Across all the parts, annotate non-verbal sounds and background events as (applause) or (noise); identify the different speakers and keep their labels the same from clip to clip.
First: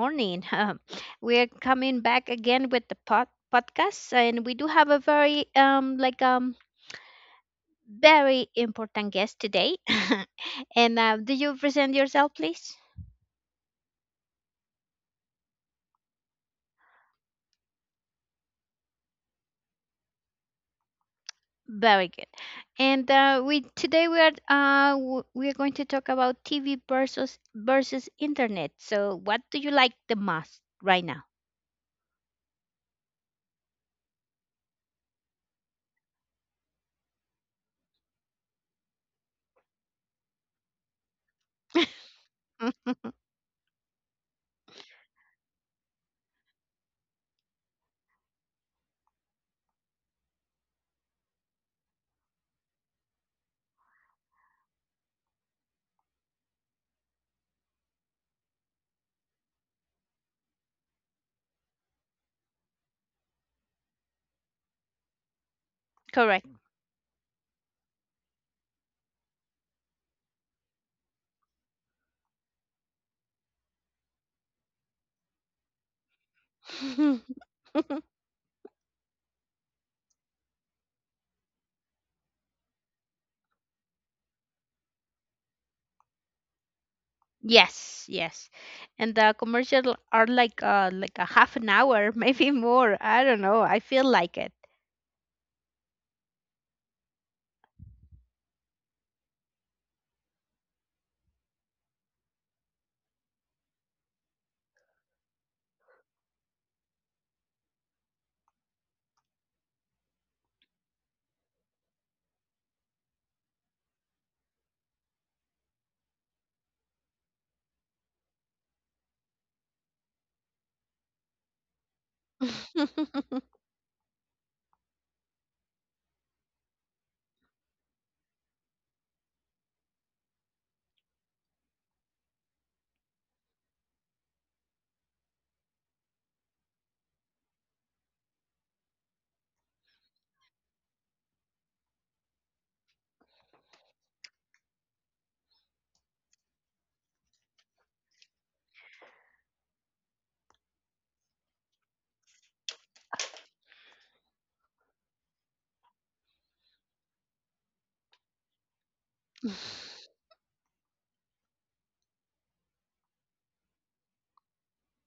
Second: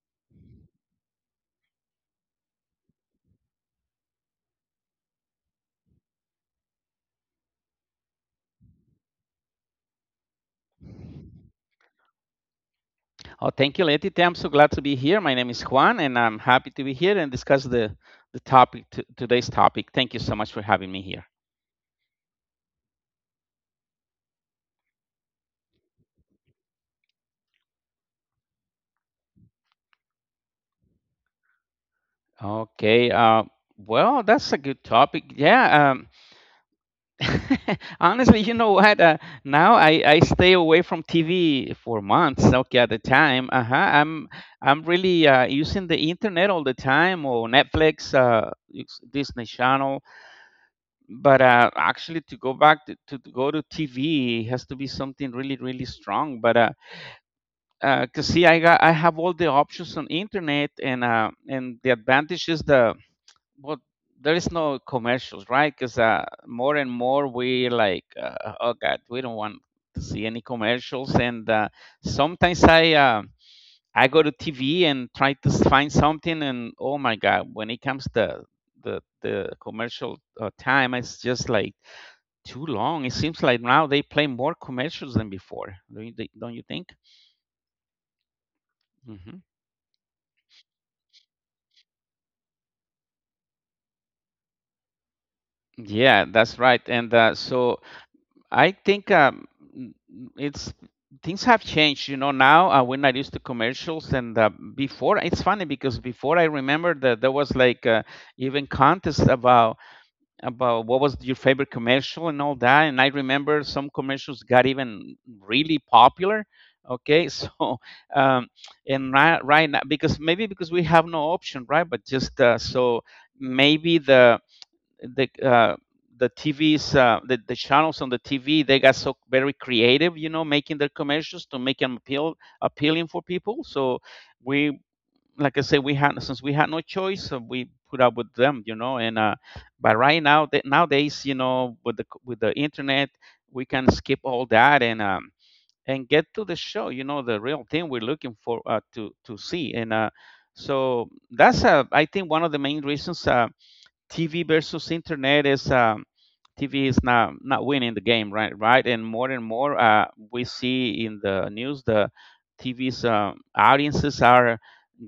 Speaker 1: morning. (laughs) We're coming back again with the podcast, and we do have a very very important guest today. (laughs) and Do you present yourself, please?
Speaker 2: Oh, thank you, Letty. I'm so glad to be here. My name is Juan, and I'm happy to be here and discuss the today's topic. Thank you so much for having me here.
Speaker 1: Very good. And We today we are going to talk about TV versus internet. So, what do you like the most right now?
Speaker 2: Okay. Well, that's a good topic. Yeah. (laughs) Honestly, you know what? Now I stay away from TV for months. Okay, at the
Speaker 1: (laughs)
Speaker 2: time. Uh huh. I'm really using the internet all the time, or Netflix, it's Disney Channel, but actually, to go back to go to TV has to be something really, really strong, but 'cause see I have all the options on internet. And and the advantage is well there is no commercials, right? Because
Speaker 1: Correct.
Speaker 2: more and more we like, oh god, we don't want to see any commercials. And sometimes I go to TV and try to find something, and oh my god, when it
Speaker 1: (laughs)
Speaker 2: comes to the commercial time, it's just like too long. It seems like now they play more commercials than before. Don't you think?
Speaker 1: Yes, yes. And
Speaker 2: Hmm.
Speaker 1: the commercial are like like a half an hour, (laughs) maybe more. I don't know. I feel like it.
Speaker 2: Yeah, that's right. And so I think, it's, things have changed. You know, now we're not used to commercials. And before, it's funny, because before I remember that there was like, even contests about what was your favorite commercial and all that. And I remember some commercials got even really popular. Okay, (laughs) so, um, and right now, because maybe because we have no option, right? But just, so
Speaker 1: (laughs)
Speaker 2: maybe the uh, the TVs, the channels on the TV, they got so very creative, you know, making their commercials to make them appealing for people. So we, like I say, we had, since we had no choice, so we put up with them, you know. And but right now, that nowadays, you know, with the internet, we can skip all that, and get to the show, you know, the real thing we're looking for, to see. And so that's, I think, one of the main reasons. TV versus internet is, TV is not winning the game, right? Right, and more and more, we see in the news, the TV's audiences are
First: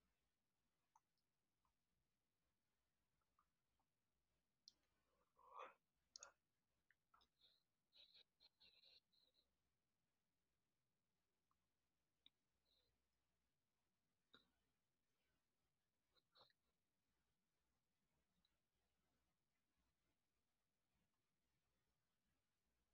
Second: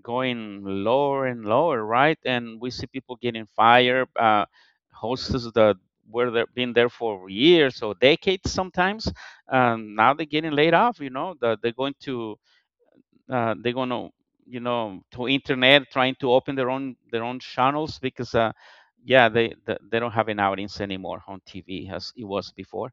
Speaker 2: going lower and lower, right? And we see people getting fired, hosts that were there, been there for years or decades sometimes. Now they're getting laid off. You know, they're going to, they're gonna, you know, to internet, trying to open their own channels, because yeah, they don't have an audience anymore on TV as it was before.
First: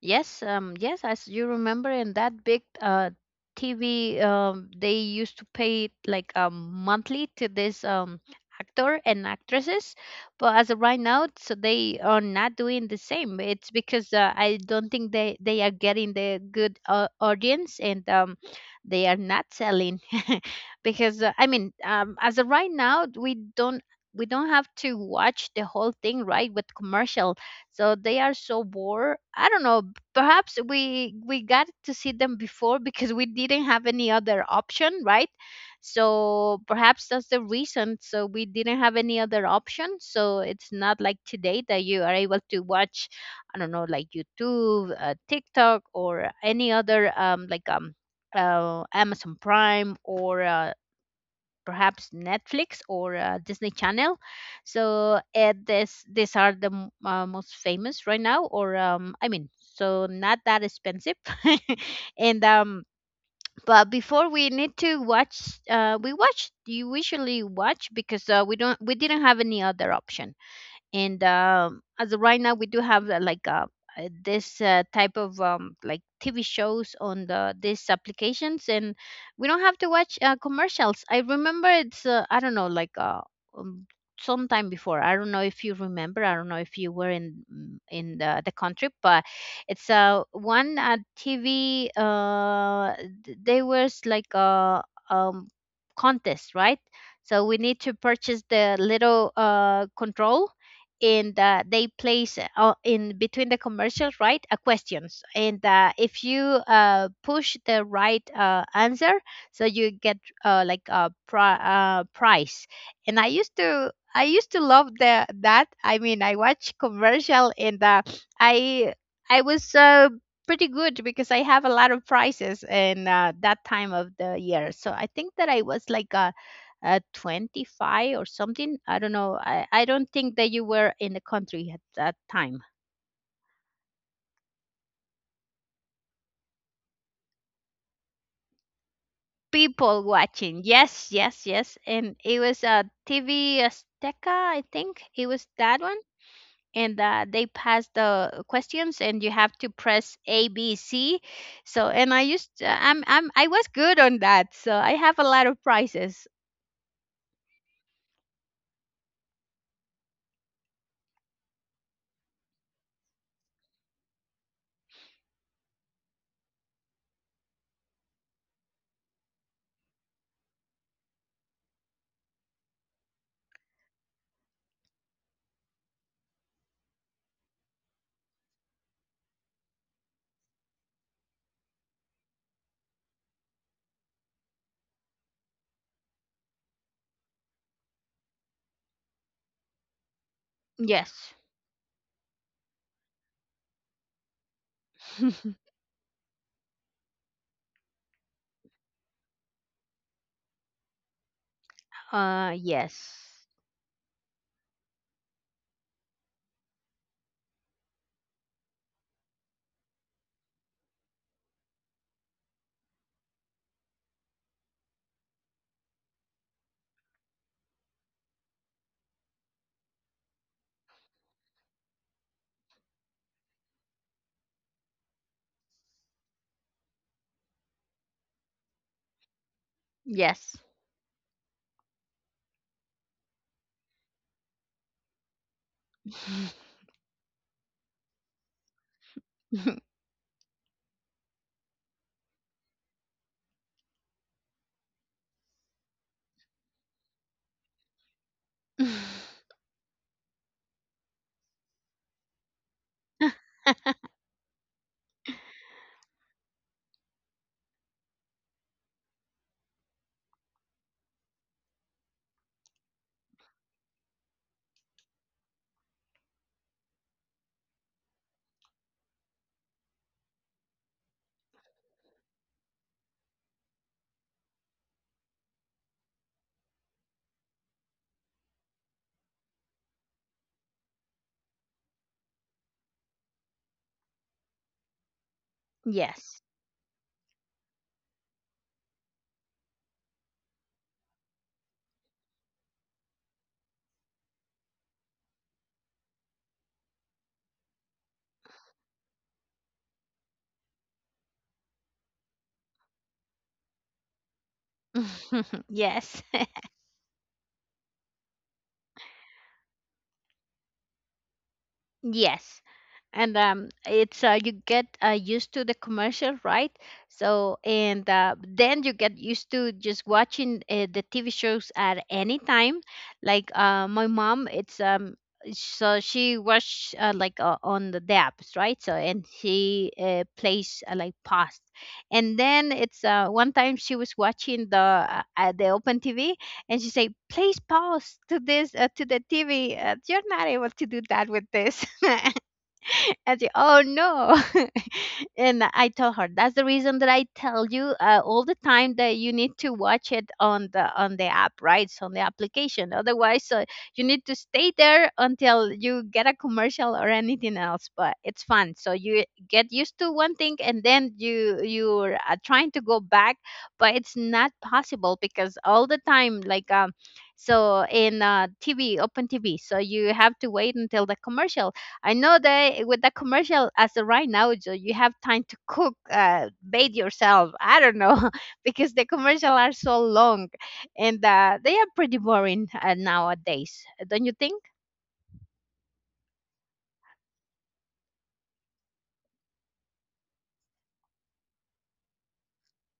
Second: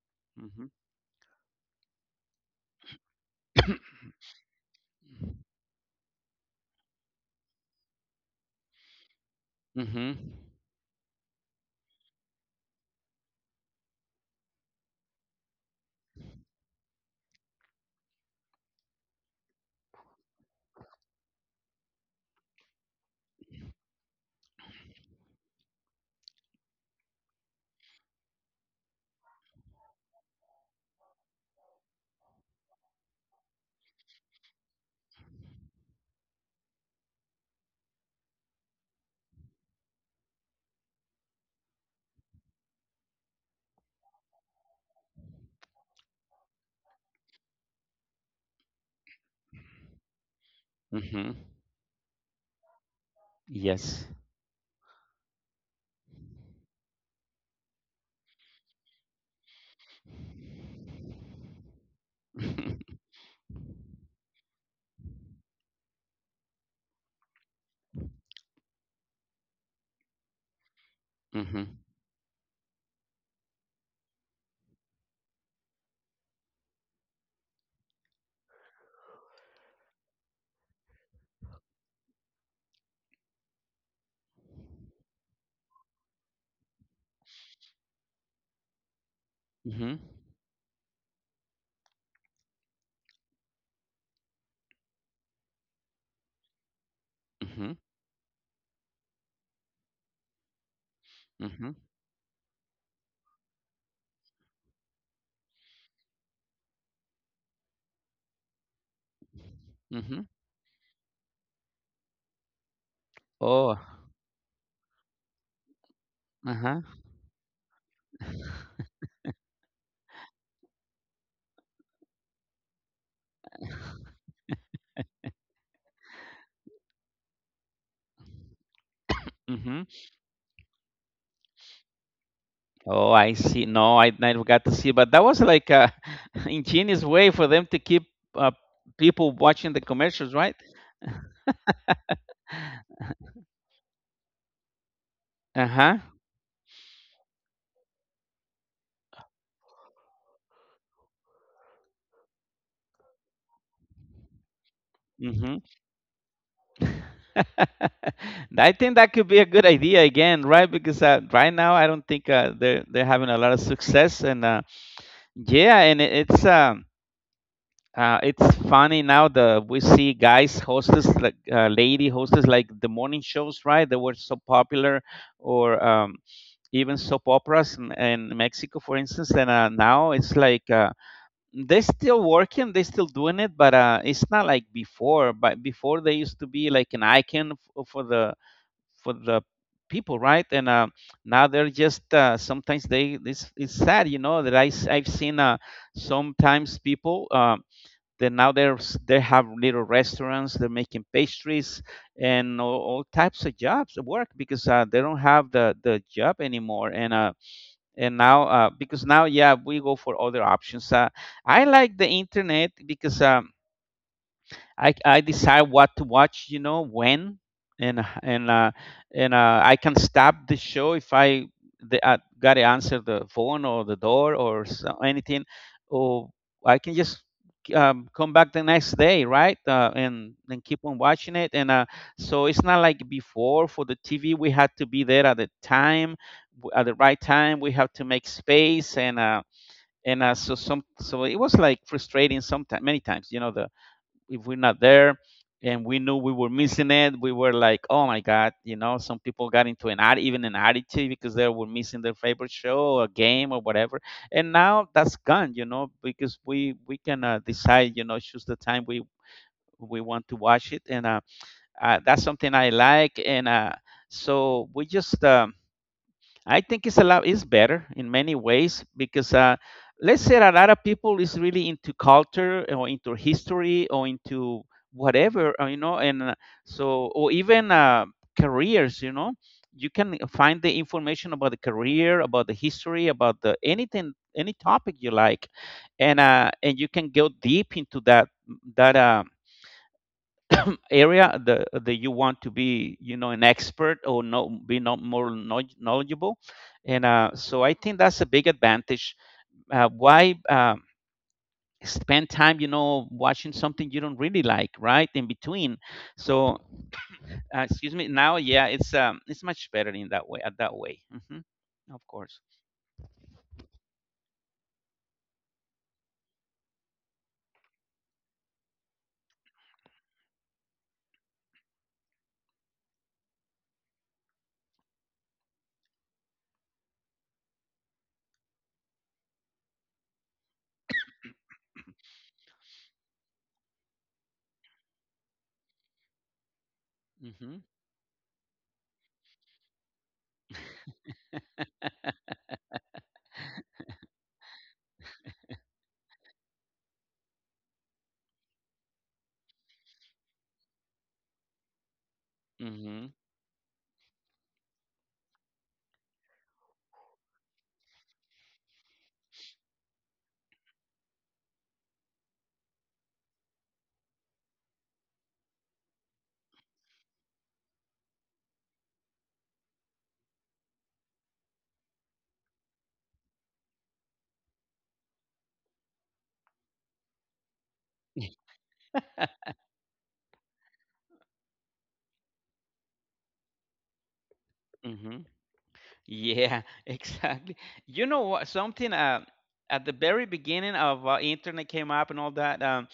Speaker 1: Yes,
Speaker 2: Hmm.
Speaker 1: yes, as you remember in that big TV, they used to pay like monthly to this actor and
Speaker 2: (coughs)
Speaker 1: actresses,
Speaker 2: hmm.
Speaker 1: but as of right now, so they are not doing the same. It's because I don't think they are getting the good audience and they are not selling. (laughs) Because I mean as of right now we don't have to watch the whole thing, right, with commercial, so they are so bored, I don't know. Perhaps we got to see them before because we didn't have any other option, right? So perhaps that's the reason, so we didn't have any other option, so it's not like today that you are able to watch, I don't know, like YouTube, TikTok, or any other Amazon Prime, or
Speaker 2: Hmm.
Speaker 1: perhaps Netflix, or Disney
Speaker 2: Yes.
Speaker 1: Channel. So this these are the most famous right now, or I mean, so not that expensive.
Speaker 2: (coughs)
Speaker 1: (laughs) and
Speaker 2: hmm.
Speaker 1: But before we need to watch, we watch. You usually watch because we didn't have any other option, and
Speaker 2: Hmm.
Speaker 1: um, as of right now we do have, like this type of TV shows on these applications, and we don't have to watch commercials. I remember it's I don't know, like um, sometime before, I don't know if you remember, I don't know if you were in in the country, but it's
Speaker 2: Hmm.
Speaker 1: one TV, they was like a um, contest, right? So we
Speaker 2: Hmm.
Speaker 1: need to purchase the little control, and
Speaker 2: Hmm.
Speaker 1: they place, in between the commercials, right, a questions, and if you push the right answer, so you
Speaker 2: Hmm.
Speaker 1: get uh, like a pri- price. And
Speaker 2: Oh.
Speaker 1: I used to love the that. I mean, I watch
Speaker 2: Uh-huh.
Speaker 1: commercial, and i I was pretty good because I have a lot of prizes in that time of the year, so I think that I was like a 25 or something. I don't know.
Speaker 2: Hmm.
Speaker 1: I don't think that you were in the country at that time.
Speaker 2: Oh, I see. No, I never got to see, but that was like a (laughs) ingenious way for them to keep, uh, people watching the
Speaker 1: People
Speaker 2: commercials, right?
Speaker 1: watching. Yes, yes, yes. And it was TV Azteca, I think. It was that
Speaker 2: Uh-huh.
Speaker 1: one. And they passed the questions, and you have to press A, B, C. So, and I used, I'm, I was good on that. So I have a lot
Speaker 2: Mm-hmm.
Speaker 1: of prizes.
Speaker 2: (laughs) I think that could be a good idea again, right? Because right now I don't think they're having a lot of success. And yeah, and it's, it's funny now, the we see guys hostess, like, lady hostess, like the morning shows, right? They were so popular, or even soap operas in Mexico, for instance. And now it's like, they're still working, they're still doing it, but it's not like before, but before they used to be like an icon for the for the people, right? And
Speaker 1: Yes.
Speaker 2: now they're just, sometimes they it's sad, you know, that I've seen,
Speaker 1: (laughs)
Speaker 2: sometimes people, that now they have little restaurants, they're making pastries, and all types
Speaker 1: Yes.
Speaker 2: of jobs of work, because they don't have the job anymore. And and now, because now, yeah, we go for other options. I like the internet because, I decide what to watch, you know, when, and h- and I can stop the show if gotta answer the phone or the door or so, anything, or I can just, come back the next day, right? And
Speaker 1: Yes.
Speaker 2: keep on watching it. And so it's not like before, for the TV we had to be there at the time, at the right time. We have to make space. And.
Speaker 1: (laughs)
Speaker 2: And So some so it was like frustrating sometimes, many times, you know, the if we're not there, and we knew we were missing it, we were like, oh my god, you know. Some people
Speaker 1: (laughs)
Speaker 2: got into an ad even an attitude because they were missing their favorite show or game or whatever. And now that's gone, you know, because we can, decide, you know, choose the time we want to watch it. And that's something I like. And we just, I think it's a lot, is better in many ways, because let's say a lot of people is really into culture or into history or into whatever, you know. And or even, careers, you know, you can find the information about the career, about the history, about the anything, any topic you like. And
Speaker 1: Yes.
Speaker 2: and you can go deep into that that. Area that you want to be, you know, an expert, or no be not, more knowledgeable. And so I think that's a big advantage. Why Spend time, you know, watching something you don't really like, right, in
Speaker 1: (laughs)
Speaker 2: between.
Speaker 1: Yes. (laughs)
Speaker 2: So, excuse me, now, yeah, it's, it's much better in that way at that way. Hmm. Of course.
Speaker 1: Yes. and It's you get used to the commercial, right? So, and then you get used to just watching the TV shows at any time. Like my mom, it's so she was, on the dapps, right? So, and she plays like past, and then it's one time she was watching the open TV, and she said, please
Speaker 2: Hmm.
Speaker 1: pause to this, to the TV, you're not able to do that with this. (laughs) (laughs) I said, oh no. (laughs) And I told her, that's the reason that I tell you all the time, that you need to watch it on the app, right? So, on the application.
Speaker 2: Hmm.
Speaker 1: Otherwise, you need to stay there until you get a commercial or anything else. But it's fun. So you get used to one thing, and then you're trying to go back, but it's not possible because all the time, so in TV, open TV. So you have to wait until the commercial. I know that with the commercial as of right now, so you have time to cook, bathe yourself, I don't know, (laughs) because the commercial are so long, and they are pretty boring nowadays. Don't you think?
Speaker 2: Hmm. Yeah, (laughs) exactly. You know what, something at the very beginning of, internet came up and all that,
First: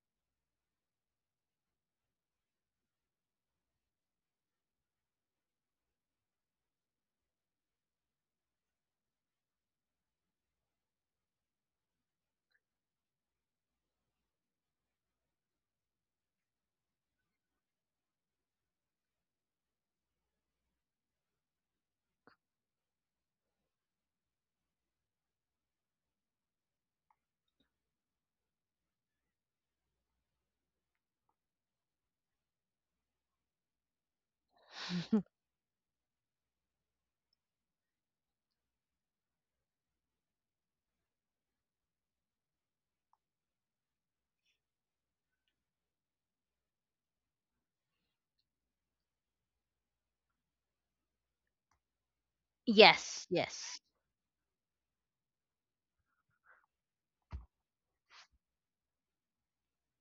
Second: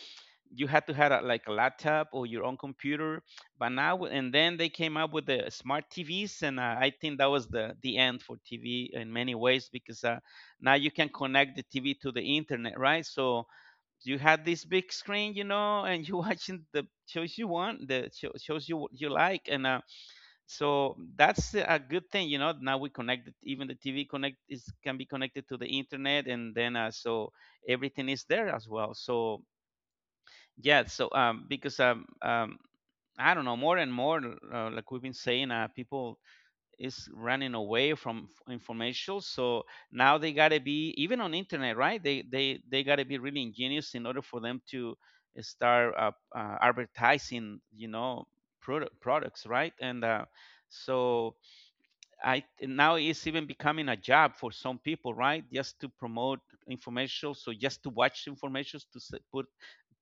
Speaker 2: you had to have a, like a laptop or your own computer. But now and then they came up with the smart TVs. And I think that was the end for TV in many ways, because now you can connect the TV to the internet, right? So you had this big screen, you know, and you (laughs) watching the shows you want, shows you you like. And so that's a good thing, you know, now we even the TV connect is can be connected to the internet. And then, so everything is there as well. So yeah, so, because I don't know, more and more, like we've been saying, people is running away from information. So now they gotta be even on internet, right? They gotta be really ingenious in order for them to start, advertising, you know, products, right? And so I, now
Speaker 1: Yes,
Speaker 2: it's even
Speaker 1: yes,
Speaker 2: becoming a job for some people, right? Just to promote information, so just to watch information, put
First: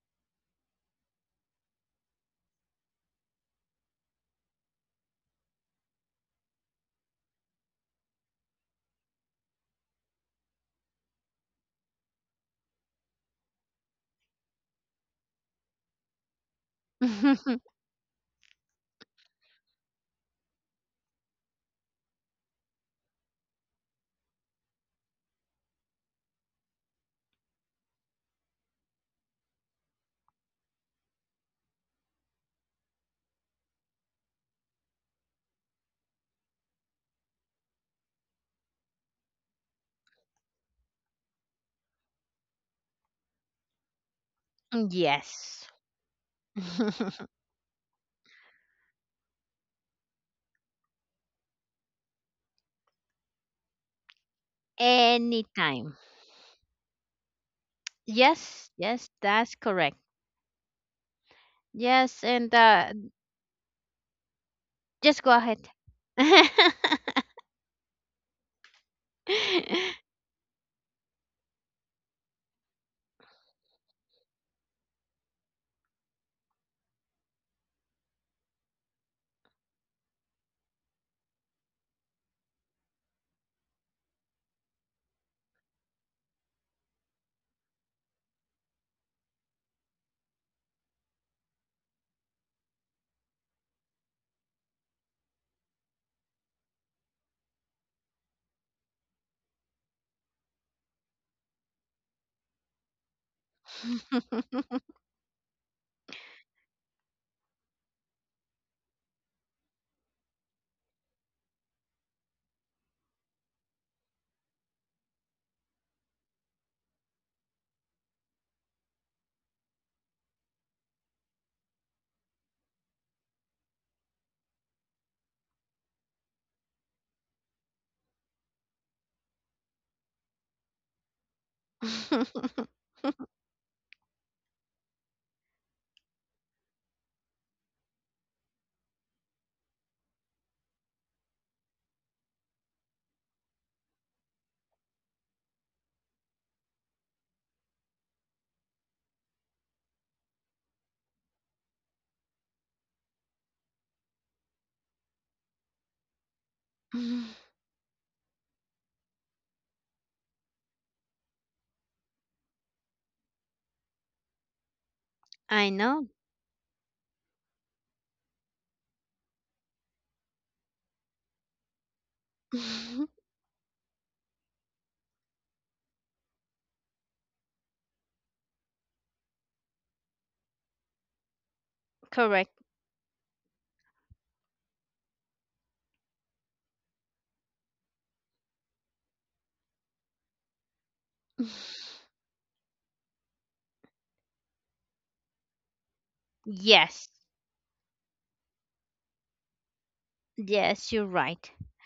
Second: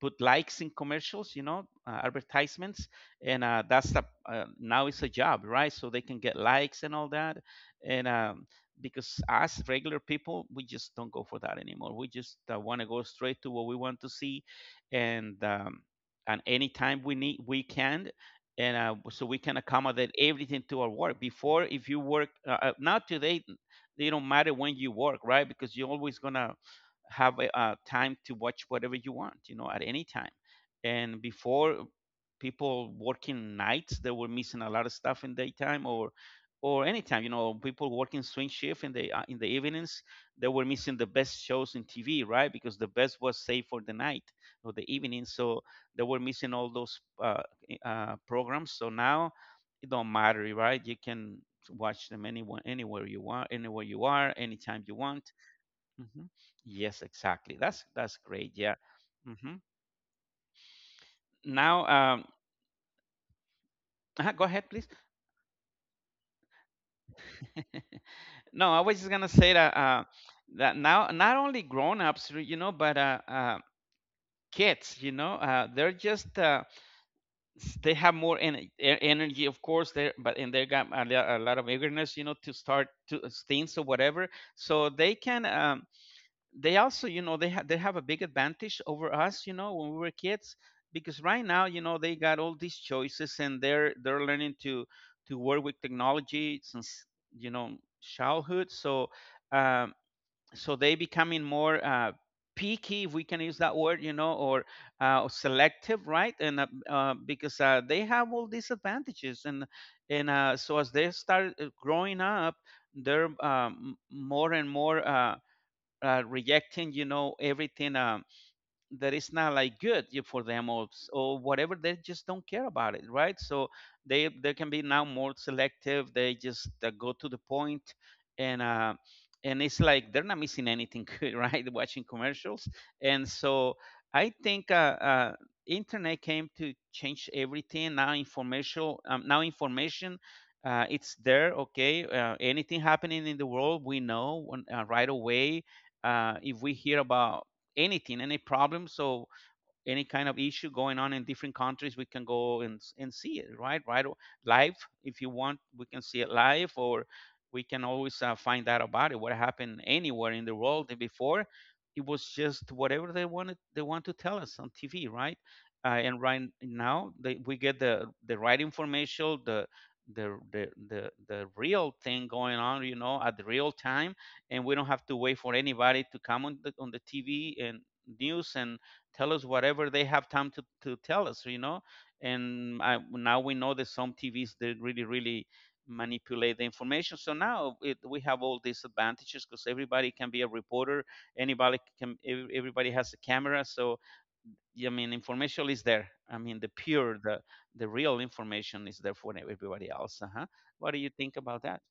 Speaker 2: likes in commercials, you know, advertisements. And now it's a job, right? So they can get likes and all that. And because us regular people, we just don't go for that anymore. We just, want to go straight to what we want to see. And and anytime we need, we
Speaker 1: (laughs)
Speaker 2: can. And so we can accommodate everything to our work. Before, if you work, now today, it don't matter when you work, right? Because you're always gonna have a time to watch whatever you want, you know, at any time. And before, people working nights, they were missing a lot of stuff in daytime, or anytime, you know, people working swing shift in the evenings, they were missing the best shows in TV, right? Because the best was saved for the night or the evening. So
Speaker 1: yes.
Speaker 2: they were missing all those,
Speaker 1: (laughs)
Speaker 2: programs. So now it don't matter, right? You can watch them anyone, anywhere you want, anywhere you are, anytime you want.
Speaker 1: Anytime.
Speaker 2: Hmm. Yes, exactly. That's great.
Speaker 1: Yes,
Speaker 2: Yeah.
Speaker 1: yes, that's
Speaker 2: Hmm.
Speaker 1: correct.
Speaker 2: Now,
Speaker 1: Yes, and
Speaker 2: go ahead, please.
Speaker 1: just go ahead. (laughs) (laughs)
Speaker 2: (laughs) No, I was just gonna say that, now not only grown-ups, you know, but, kids, you know, they have more energy, of course, there. But and they got a, a lot of eagerness, you know, to start to, things or whatever, so they can. They also, you know, they have a big advantage over us, you know, when we were kids, because right now, you know, they got all these choices and they're learning to work with technology since, you know, childhood. So um so they becoming more picky, if we can use that word, you know, or selective, right? And because they have all these advantages, and and so as they start growing up, they're, more and more, rejecting, you know, everything, that it's not like good for them, or whatever. They just don't care about it, right? So they can be now more selective. They just go to the point. And and it's like they're not missing anything, (laughs) right? Watching commercials. And so I think internet came to change everything. Now information, now information, it's there, okay? Anything happening in the world, we know right away. If we hear about anything, any problem. So any kind of issue going on in different countries, we can go and see it right. Right, live. If you want, we can see it live, or we can always find out about it, what happened anywhere in the world. And before, it was just whatever they wanted, they want to tell us on TV, right?
Speaker 1: I know.
Speaker 2: And right now they, we get the right information, the the real thing going on, you
Speaker 1: (laughs)
Speaker 2: know, at the real time. And we don't have to wait for anybody to come on the TV and news and tell us whatever they have time to tell us, you know.
Speaker 1: Correct.
Speaker 2: And I, now we know that some TVs, they really manipulate the information. So now it, we have all these advantages, because everybody can be a reporter, anybody
Speaker 1: (laughs)
Speaker 2: can. Everybody has a camera. So yeah, I mean, information is there. I mean, the
Speaker 1: Yes.
Speaker 2: pure, the real information is there for everybody else. Uh-huh. What
Speaker 1: Yes,
Speaker 2: do you
Speaker 1: you're
Speaker 2: think
Speaker 1: right.
Speaker 2: about that?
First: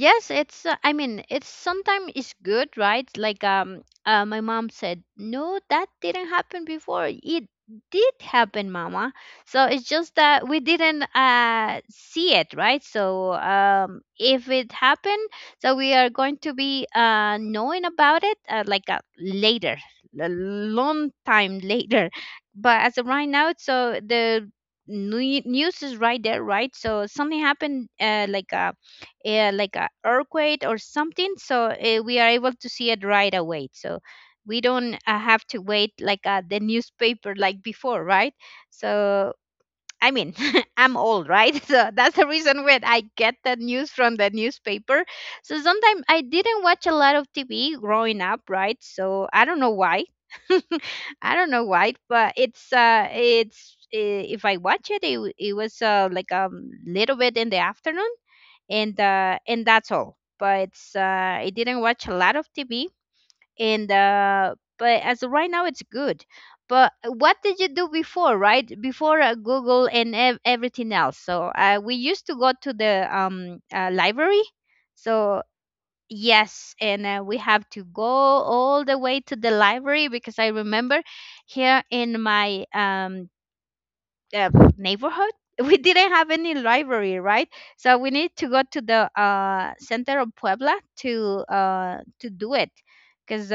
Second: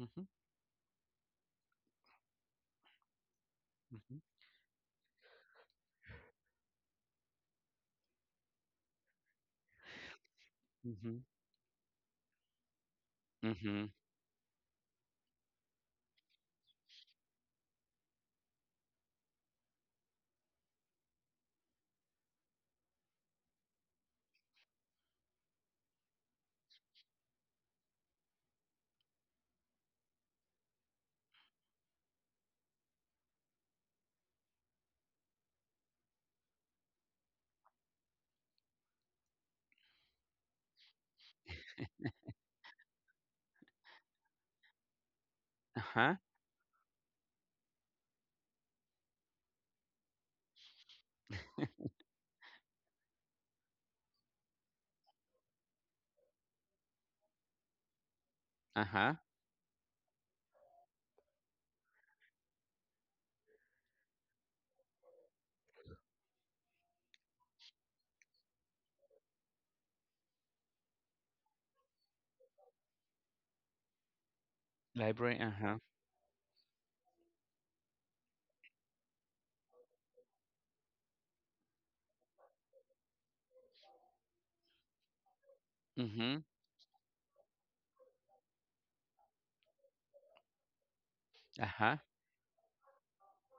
Speaker 2: Mm-hmm.
Speaker 1: it's I mean, it's sometimes it's good, right? Like
Speaker 2: Mm-hmm.
Speaker 1: my mom said, "No, that didn't happen before. It did happen, mama." So it's just that we didn't
Speaker 2: Mm-hmm.
Speaker 1: see it, right? So
Speaker 2: Mm-hmm.
Speaker 1: if it happened, so we are going to be knowing about it, later, a long time (laughs) later. But as of right now, so the news is right there, right? So something happened, like a earthquake or something, so we are able to see it right away, so we don't have to wait like the newspaper like before, right? So I mean, (laughs) I'm old, right? (laughs) So that's the reason when I get the news from the newspaper, so sometimes
Speaker 2: Uh-huh.
Speaker 1: I didn't watch a lot of TV growing up, right? So I don't know why. (laughs) I don't know why, but it's if I watch it, it was like a little bit in the afternoon,
Speaker 2: Uh-huh.
Speaker 1: and that's all. But I didn't watch a lot of TV, and but as of right now, it's good. But what did you do before, right? Before Google and everything else. So we used to go to the library.
Speaker 2: Library.
Speaker 1: So
Speaker 2: Uh-huh.
Speaker 1: yes, and we have to go all the way to the library because I remember here in my uh, neighborhood. (laughs) We didn't have
Speaker 2: Mm-hmm.
Speaker 1: any library, right? So we need to go to the center of Puebla
Speaker 2: Uh-huh.
Speaker 1: to do it, because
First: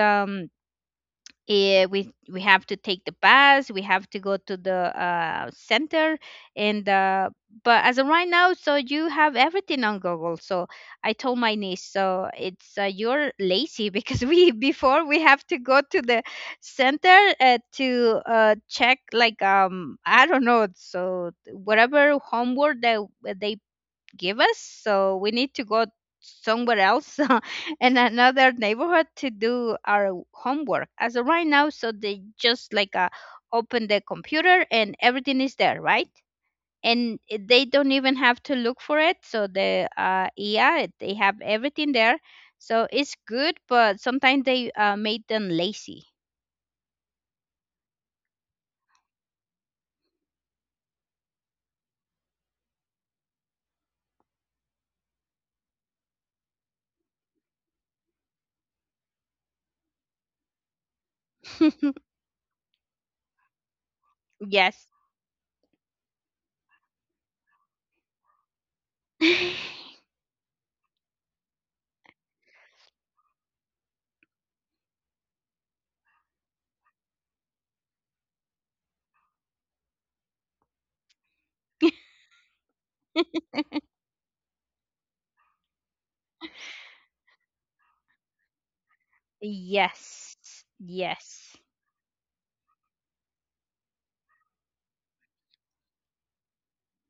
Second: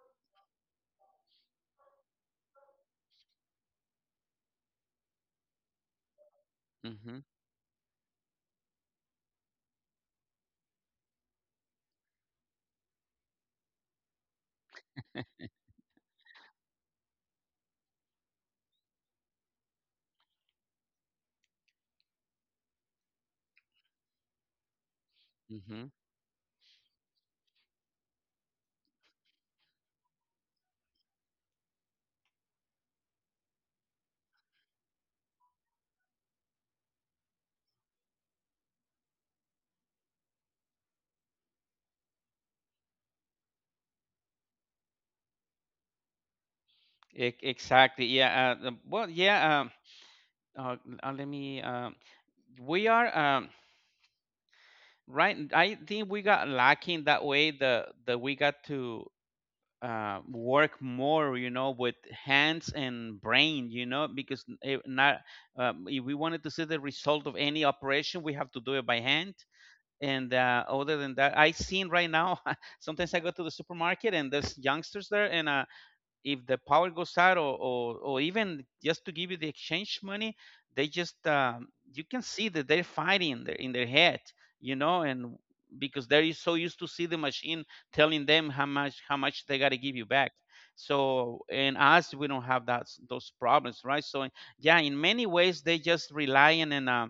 Speaker 1: we have to take the bus, we have to go to the center, and
Speaker 2: Mm-hmm.
Speaker 1: but as of right now, so you have everything on Google. So I told my niece, so it's you're lazy (laughs) because we before we have to go to the center to check, like I don't know, so whatever homework that they give us. So we need to
Speaker 2: Mm-hmm.
Speaker 1: go somewhere else (laughs) in another neighborhood to do our homework. As of right now, so they just like open the computer and everything is there, right? And they don't even have to look for it. So the yeah, they have everything there. So it's good, but sometimes they made them lazy.
Speaker 2: Exactly. Yeah. Well, yeah. Uh, Let me. We are, right. I think we got lacking that way. The that we got to work more, you know,
Speaker 1: (laughs)
Speaker 2: with hands and brain. You know, because if
Speaker 1: Yes.
Speaker 2: not, if we wanted to see the result of any operation, we have to do it by hand.
Speaker 1: (laughs)
Speaker 2: And other than that, I seen right now. (laughs) Sometimes I go to the supermarket and there's youngsters there, and if the power goes out, or even just to give you the exchange money, they just, you can see that they're fighting in their head, you know. And because they're so used to see the machine telling them how much, how much they got to give you back.
Speaker 1: Yes.
Speaker 2: So
Speaker 1: Yes.
Speaker 2: and us, we don't have that, those problems, right? So yeah, in many ways they just relying on uh,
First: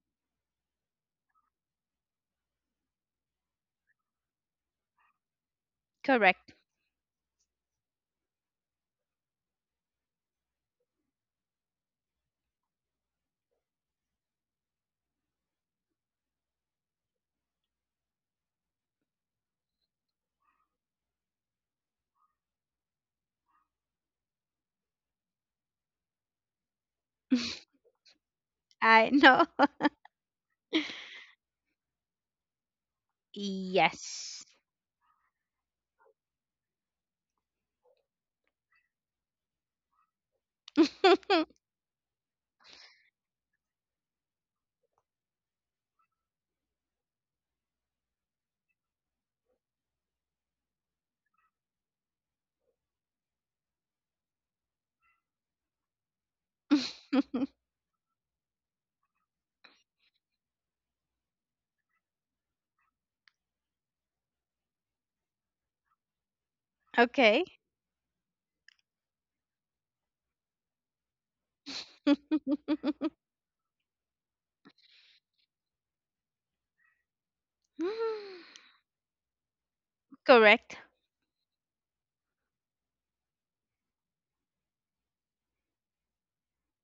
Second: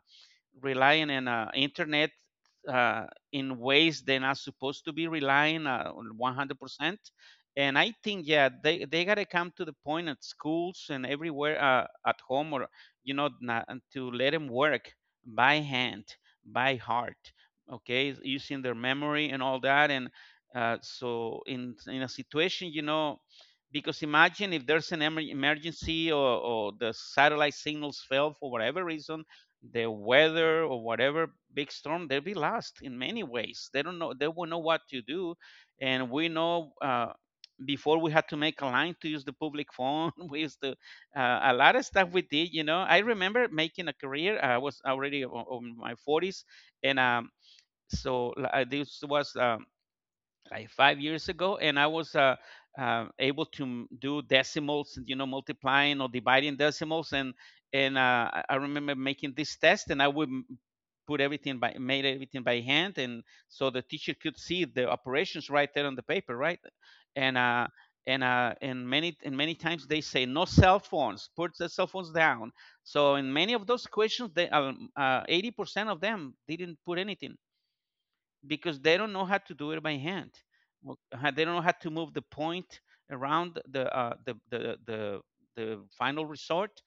Speaker 2: relying on uh, internet, uh, in ways they're not supposed to be relying on
Speaker 1: Correct.
Speaker 2: 100%. And I think, yeah, they got to come to the point at schools and everywhere, at home, or, you know, to let them work by hand, by heart, okay, using their memory and all that. And so in a situation, you know, because imagine if there's an emergency, or the satellite
Speaker 1: (laughs)
Speaker 2: signals fail for whatever
Speaker 1: I
Speaker 2: reason,
Speaker 1: know.
Speaker 2: the weather or whatever big storm, they'll be lost in many ways. They don't know. They
Speaker 1: Yes.
Speaker 2: will know what to do, and we know. Before we had to make a line to use the public phone. (laughs) We used to,
Speaker 1: (laughs)
Speaker 2: a lot of stuff we did, you know. I remember making a career, I was already on my 40s, and so this was like 5 years ago, and I was able to do decimals, you know, multiplying or dividing decimals, and I remember making this test, and I would put everything by made everything by hand, and so the teacher could see the operations right there on the paper, right, and
Speaker 1: Okay.
Speaker 2: uh. And many times they say no cell phones, put the cell phones down. So in many of those questions, they, 80% of them didn't put anything
Speaker 1: (laughs)
Speaker 2: because they don't know how to do it by hand.
Speaker 1: Correct.
Speaker 2: Well, they don't know how to move the point around the, the final resort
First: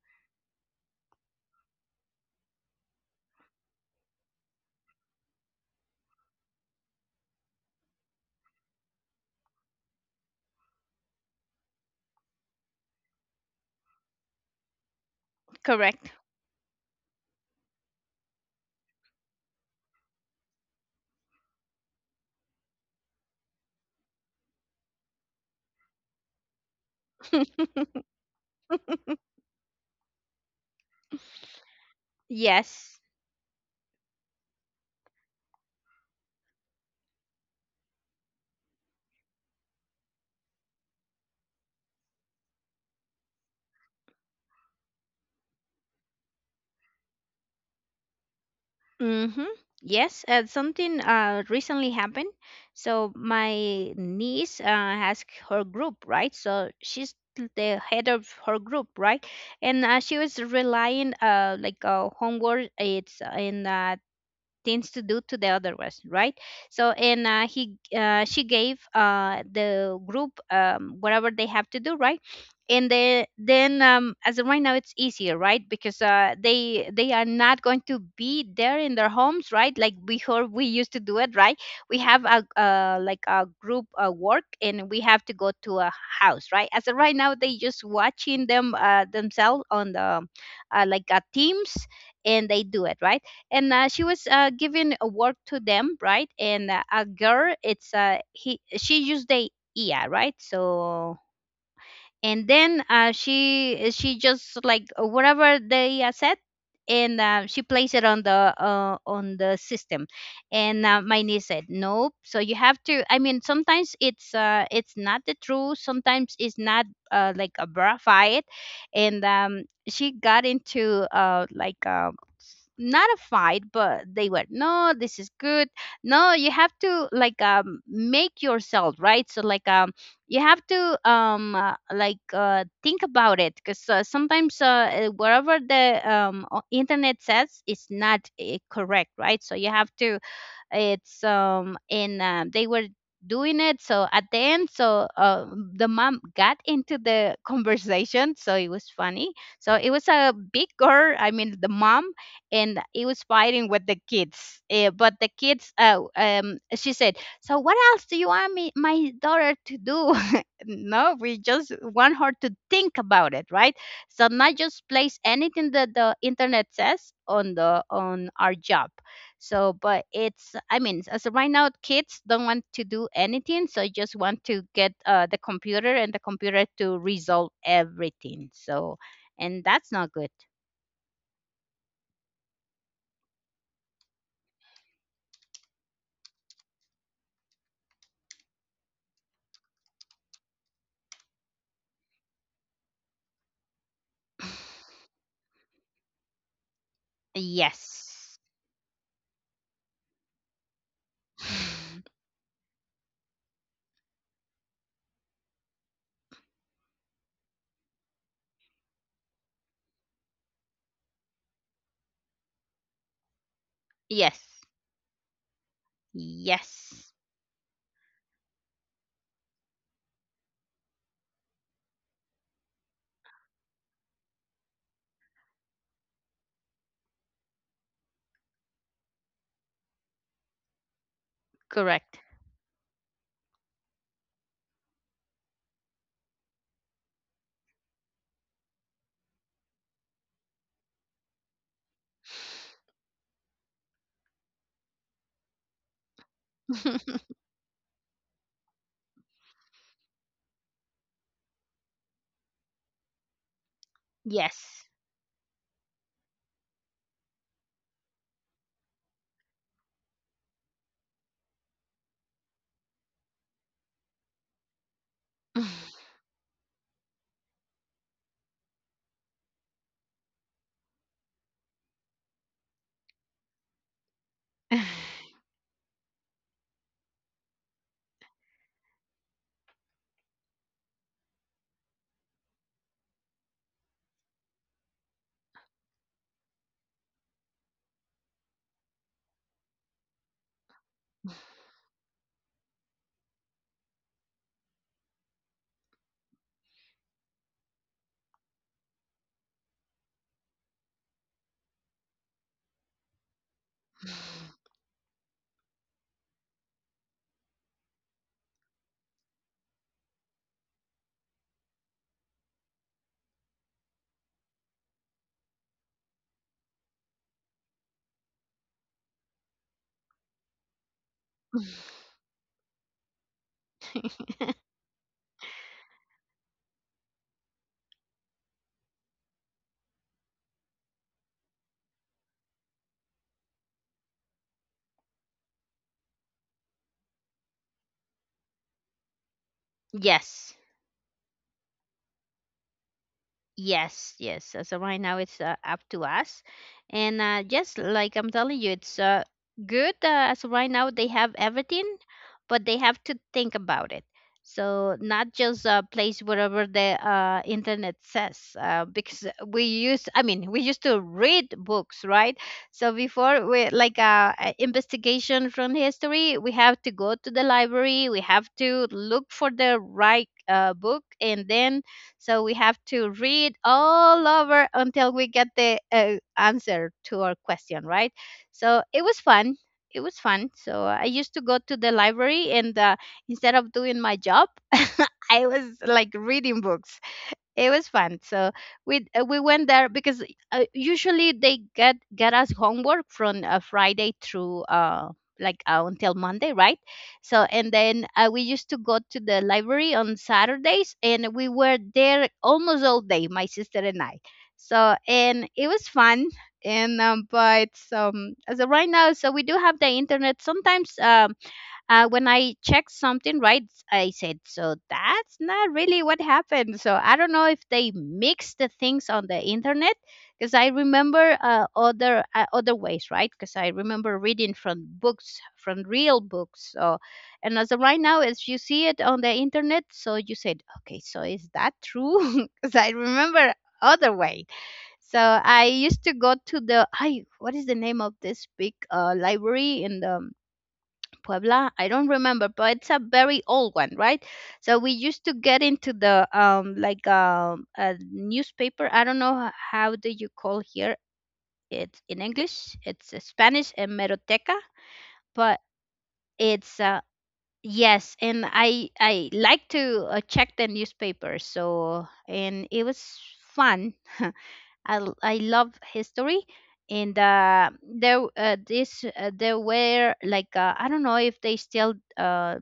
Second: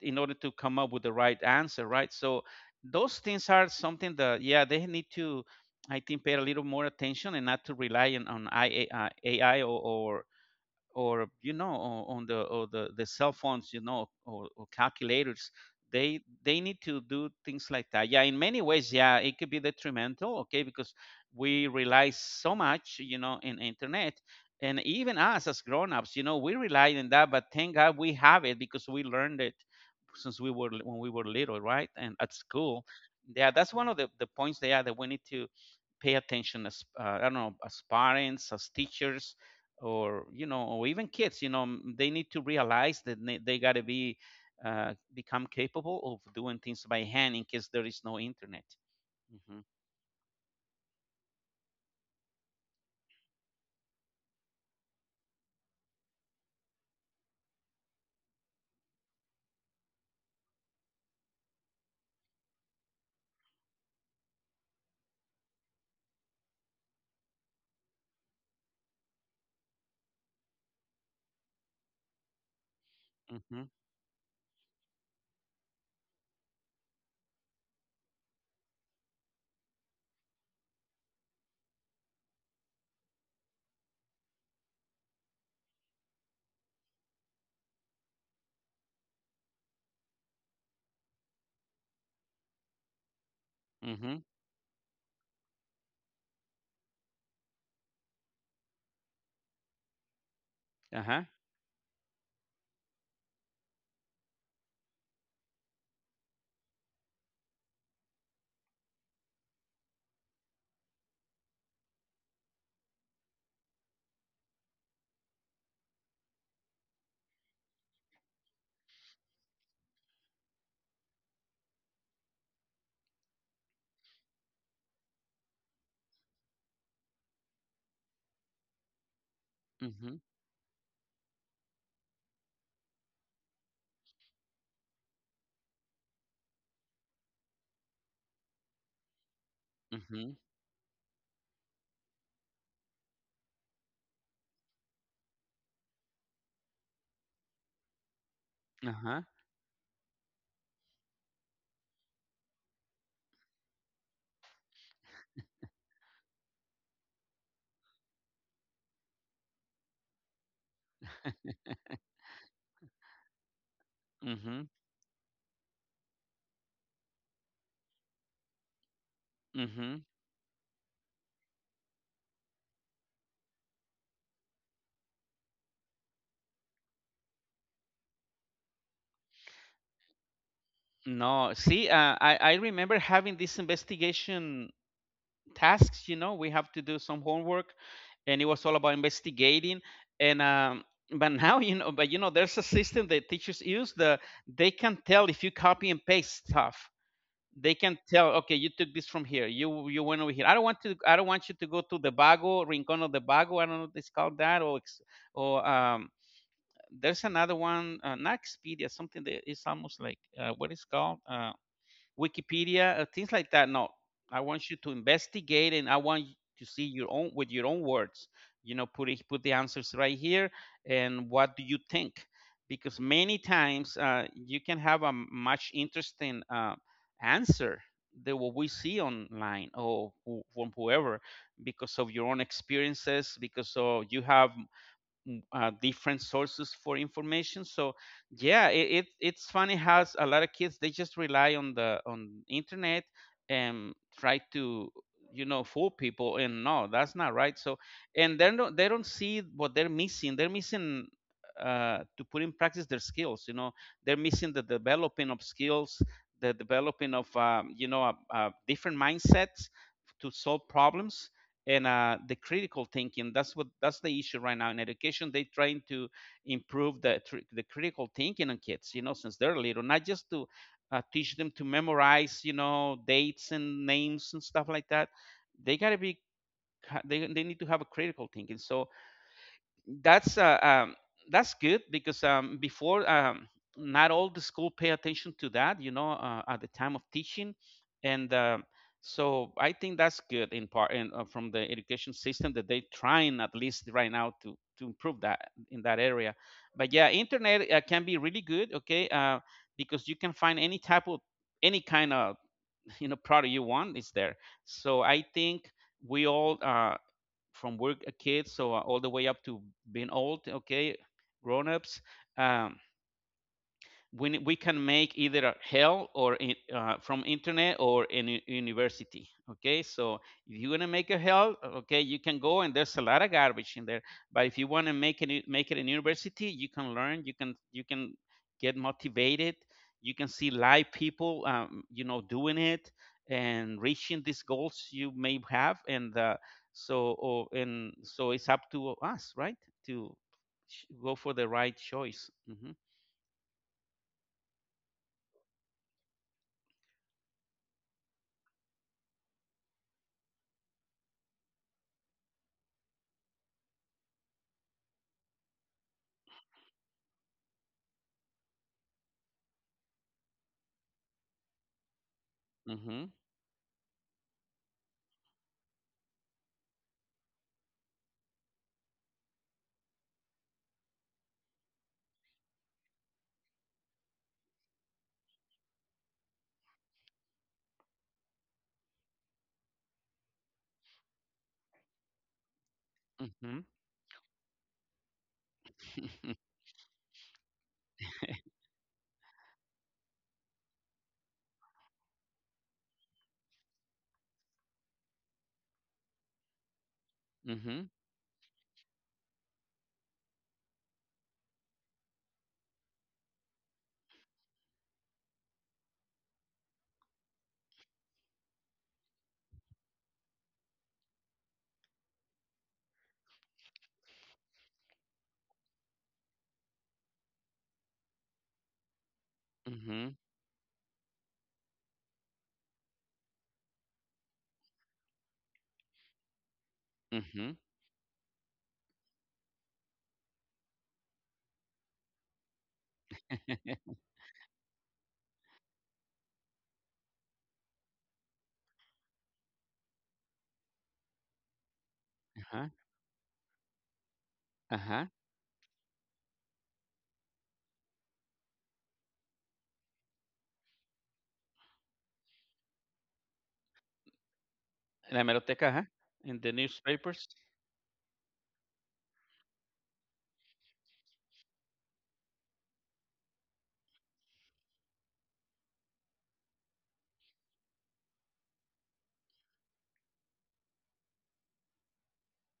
Speaker 2: in order to come up with the right answer, right? So those things are something that, yeah, they need to, I think, pay a little more attention, and not to rely on IA, AI, or, you know, on the, or the, the cell phones, you know, or calculators.
Speaker 1: Correct.
Speaker 2: They need to do things like that. Yeah, in many ways, yeah, it could be detrimental, okay, because we rely so much, you know, in internet. And even us as grown-ups, you know, we rely on that, but thank god
Speaker 1: (laughs)
Speaker 2: we have it, because we learned it since we were, when we were little, right, and at school.
Speaker 1: Yes.
Speaker 2: Yeah, that's one of the points there that we need to pay attention as, I don't know, as parents, as teachers, or, you know, or even kids. You know, they need to realize that they got to be, become capable of doing things by hand in case there is no internet.
Speaker 1: Mm-hmm.
Speaker 2: Mm-hmm.
Speaker 1: Yes, something recently happened. So my niece has her group, right? So she's the head of her group, right? And she was relying homework. It's in Things to do to the other ones, right? So, and he she gave the group whatever they have to do, right? And
Speaker 2: Mm-hmm.
Speaker 1: then as of right now, it's easier, right, because they are not going to be there in their homes, right, like before we used to do it, right? We have a like a group work, and we have to go to a house, right? As of right now, they just watching themselves on the teams, and they do it, right? And she
Speaker 2: Mm-hmm.
Speaker 1: was giving a work to them, right? And a girl it's he she used the IA, right? So,
Speaker 2: Uh-huh.
Speaker 1: and then she just like whatever they said, and she placed it on the system. And my niece said, nope, so you have to, I mean, sometimes it's not the truth, sometimes it's not like a verified. And she got into not a fight, but they were, no, this is good, no, you have to, like, make yourself, right? So, like,
Speaker 2: Mm-hmm.
Speaker 1: you have to, think about it, because sometimes whatever the internet says is not correct, right? So you have to,
Speaker 2: Mm-hmm.
Speaker 1: it's and they were doing it. So at the end, so the mom got into the (laughs) conversation. So it was
Speaker 2: Uh-huh.
Speaker 1: funny. So it was a big girl. I mean, the mom and it was fighting with the kids. But the kids. She said, "So what else do you want me, my daughter, to do?" (laughs) No, we just want her to think about it, right? So not
Speaker 2: Mm-hmm.
Speaker 1: just place anything that the internet says on the on our job. So,
Speaker 2: Mm-hmm.
Speaker 1: but I mean, as of right now, kids don't want to do anything. So, just want to get the computer and the computer to resolve everything. So, and that's not good.
Speaker 2: No, see, I remember having this investigation tasks, you know. We have to do some homework, and it was all about investigating. And but (laughs) now, you know, but you know, there's a system that teachers use, the they can tell if you copy and paste stuff. They can tell,
Speaker 1: Yes.
Speaker 2: okay, you took this from here, you went over here. I don't want to, I don't want you to go to
Speaker 1: (laughs)
Speaker 2: the
Speaker 1: (sighs)
Speaker 2: bago rincon of the bago, I don't know what it's called, that or or um there's another one, not Expedia, something that is almost like, what is called, Wikipedia, things like that. No, I
Speaker 1: Yes.
Speaker 2: want you to investigate, and I want you to see your
Speaker 1: Yes.
Speaker 2: own with your own words. You know, put it, put the answers right here, and what do you think? Because many times you can have a much interesting answer than what we see online, or from whoever, because of
Speaker 1: Correct.
Speaker 2: your own experiences, because of you have different sources for information. So yeah, it it's funny how a lot of kids, they just rely on the, on internet, and try to, you know, fool people. And no, that's
Speaker 1: (laughs)
Speaker 2: not right. So and they don't, they don't see what they're missing. They're missing, to put in practice their skills, you know. They're missing the
Speaker 1: Yes.
Speaker 2: developing of skills, the developing of, you know, different mindsets to solve problems, and the critical thinking. That's what, that's the issue right now in education. They're trying to improve the critical thinking on kids, you know, since they're little, not just to teach them to memorize, you know, dates and names and stuff like that.
Speaker 1: (sighs)
Speaker 2: They got to be, they need to have a critical thinking. So that's uh, um, that's good, because, before, not all the school pay attention to that, you know, at the time of teaching. And so I think that's good in part in, from the education system, that they trying at least right now to improve that in that area. But yeah, internet can be really good, okay, because you can find any type of, any kind of (laughs) you know, product you want is there. So I think we all, from work, a kids, so all the way up to being old, okay, grown-ups, um, we can make either hell or in, from internet or in university, okay? So if you want to make a hell, okay, you can go, and there's a lot of garbage in there. But if you want to make it, make it in university, you can learn. You can, you can get motivated. You can see live people, you know, doing it and reaching these goals you may have. And and so it's up to us, right, to
Speaker 1: Yes.
Speaker 2: go for the right choice. Hmm.
Speaker 1: Yes, yes. As of right now, it's up to us. And just like I'm telling you, it's good. As of right now, they have everything, but they have to think about it. So not just place whatever the internet says, because I mean, we used to read books, right? So
Speaker 2: Hmm.
Speaker 1: before we a investigation from history, we have to go to the library, we have to look for the right book, and then so we have to read all over until we get the answer to our question, right? So it was fun. It was fun. So I used to go to the library and instead
Speaker 2: Hmm.
Speaker 1: of doing my job, (laughs) I was like reading
Speaker 2: (laughs)
Speaker 1: books it was fun. So we went there because usually they get us homework from Friday through until Monday, right? So and
Speaker 2: Mhm,
Speaker 1: then we used to go to the library on Saturdays, and we were there almost all day, my sister and I. So and it was fun. And But as of right now, so we do have the internet. Sometimes when I checked something right, I said, so that's not really what happened. So I don't know if they mixed the things on the internet
Speaker 2: mhm,
Speaker 1: because I remember other ways, right? Because I remember reading from books, from real books. So, and
Speaker 2: mhm.
Speaker 1: as of right now, as you see it on the internet, so you said, okay, so is that true? (laughs) Because I remember
Speaker 2: (laughs)
Speaker 1: other way. So I used to go to the I what is the name of this big library in the Puebla. I don't remember,
Speaker 2: Uh-huh,
Speaker 1: but it's a very old one, right? So we
Speaker 2: uh-huh.
Speaker 1: used to get into the a newspaper. I don't know how do you call here. It's in English. It's a Spanish hemeroteca,
Speaker 2: La
Speaker 1: but
Speaker 2: hemeroteca, ajá. In the
Speaker 1: it's
Speaker 2: newspapers.
Speaker 1: yes, and I like to check the newspaper. So and it was fun. (laughs) I love history and there were I don't know if they still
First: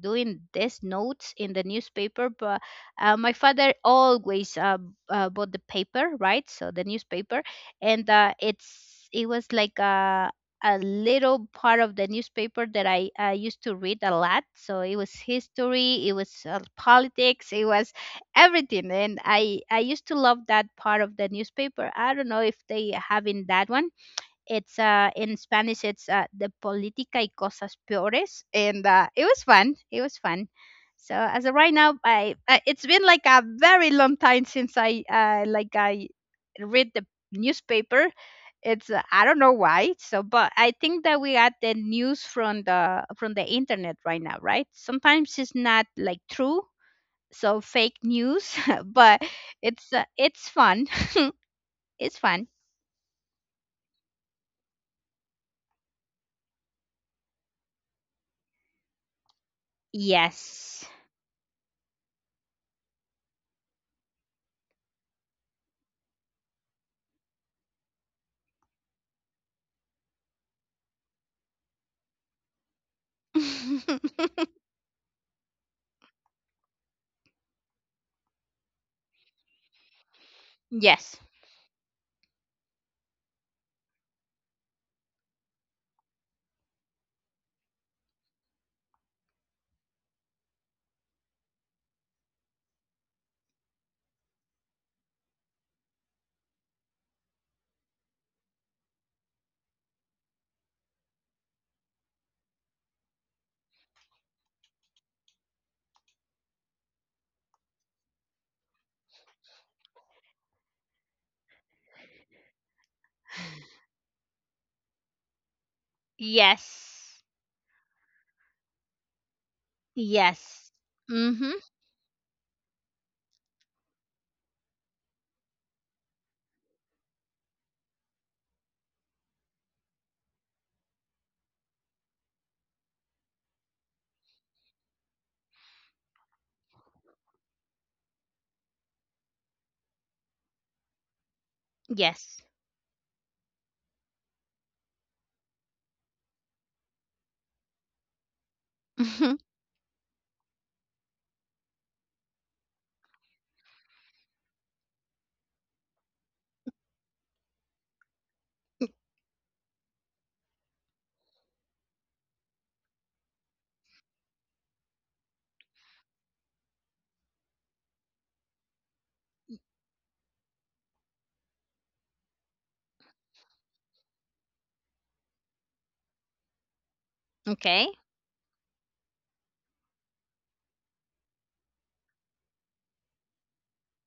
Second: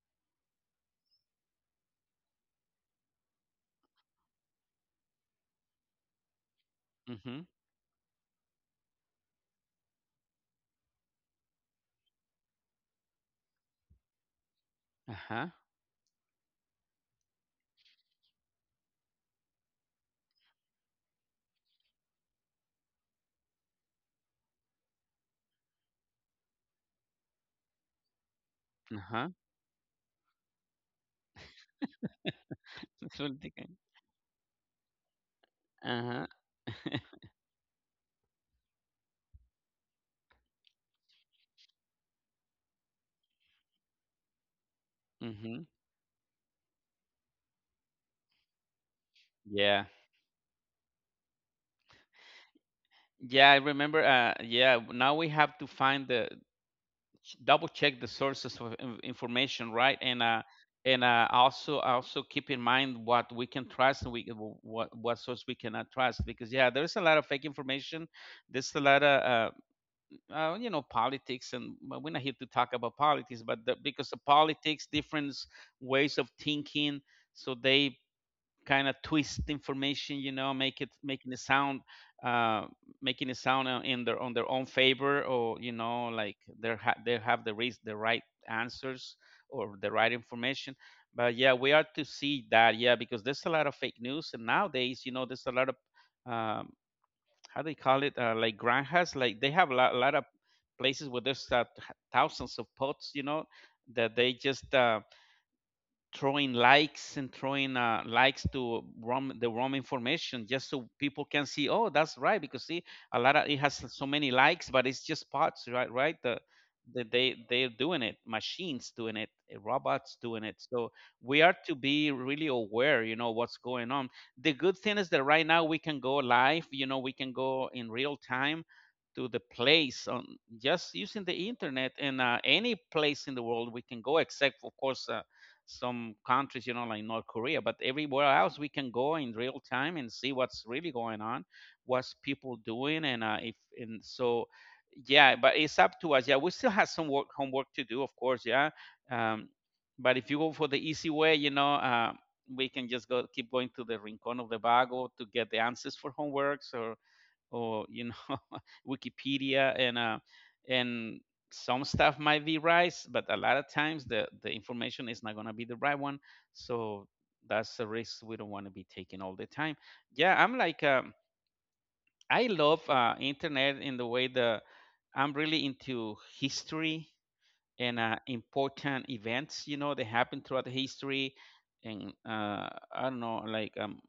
Speaker 1: doing these notes in the newspaper but my father always bought the paper right so the newspaper
Speaker 2: Mhm.
Speaker 1: and it was like a little part of the newspaper that I used to read a lot. So it was
Speaker 2: Ajá,
Speaker 1: history, it was politics, it was everything, and I used to love that part of the newspaper. I don't know if they have in that one it's in Spanish. It's the política y cosas peores, and it
Speaker 2: ajá.
Speaker 1: was fun. It was fun. So as of right now, I it's been
Speaker 2: (laughs)
Speaker 1: like a
Speaker 2: Soltica.
Speaker 1: very long time since I
Speaker 2: Ajá. Mhm.
Speaker 1: read the
Speaker 2: (laughs)
Speaker 1: newspaper. It's I don't know why. So, but I think that we got the news from the internet right now, right? Sometimes it's
Speaker 2: (laughs)
Speaker 1: not like true, so fake news, (laughs) but
Speaker 2: Yeah.
Speaker 1: it's fun. (laughs) It's fun.
Speaker 2: Yeah, I remember, yeah, now we have to find the, double check the sources of information, right? And
Speaker 1: Yes.
Speaker 2: also, also keep in mind what we can trust, and we what source we cannot trust, because yeah, there's a lot of fake information. There's a lot of politics and but we're not here to talk about politics, but because of
Speaker 1: (laughs)
Speaker 2: politics different ways of thinking, so they kind of twist information, make it
Speaker 1: Yes.
Speaker 2: making it sound uh, in their own favor. Or you know Like they have the right answers or the right information. But yeah, we are to see that. Yeah, because there's a lot of fake news. And nowadays, you know, there's a lot of um, how do they call it, like granjas, like they have a lot of places where there's thousands of pots, you know, that they just throwing likes and throwing likes to the wrong information, just so people can see, oh, that's right, because see a lot of it has so many likes, but it's just bots, right? Right. the, the
Speaker 1: Yes.
Speaker 2: they they're doing it. Machines doing it. Robots doing it.
Speaker 1: Yes.
Speaker 2: So we
Speaker 1: Mm-hmm.
Speaker 2: are to be really aware, you know, what's going on. The good thing is that right now we can go live, you know. We can go in real time to the place on just using the internet. And any place in the world we can go, except of course some countries, you know, like North Korea. But everywhere else we can go in real time and see what's really going on, what's
Speaker 1: Yes.
Speaker 2: people doing. And if, and so, yeah. But it's up to us. Yeah, we still have some work homework to do, of course. Yeah,
Speaker 1: Mhm.
Speaker 2: um, but if you go for the easy way, you know. We can just go keep going to the Rincon of the Vago to get the answers for homeworks, or you know, (laughs) Wikipedia. And and some stuff might be right, but a lot of times the information is not going to be the right one. So that's a risk we don't want to be taking all the time. Yeah, I'm like, I love internet in the way the I'm really into history
Speaker 1: Okay.
Speaker 2: and important events. You know, they happen throughout the history. And I don't know, like um,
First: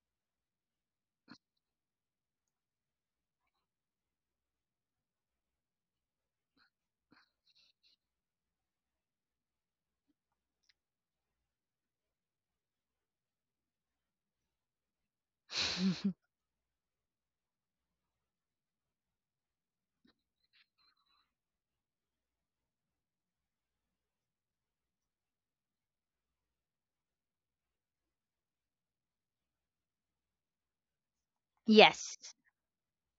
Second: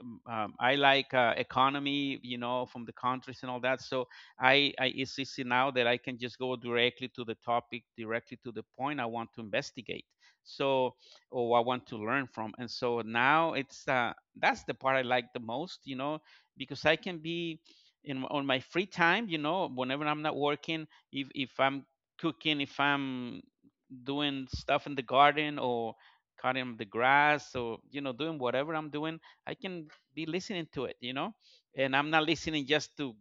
Speaker 2: um, um, I like economy, you know, from the countries and all that. So I it's easy now that I can just go directly to the topic, directly to the point I want to investigate. So or I want to learn from. And so now it's that's the part I like the most, you know,
Speaker 1: (laughs)
Speaker 2: because I can be in on my free time, you know, whenever I'm not working, if I'm cooking, if I'm doing stuff in the garden or cutting the grass, or you know, doing whatever I'm doing, I can be listening to it, you know. And I'm
Speaker 1: Yes.
Speaker 2: not listening just to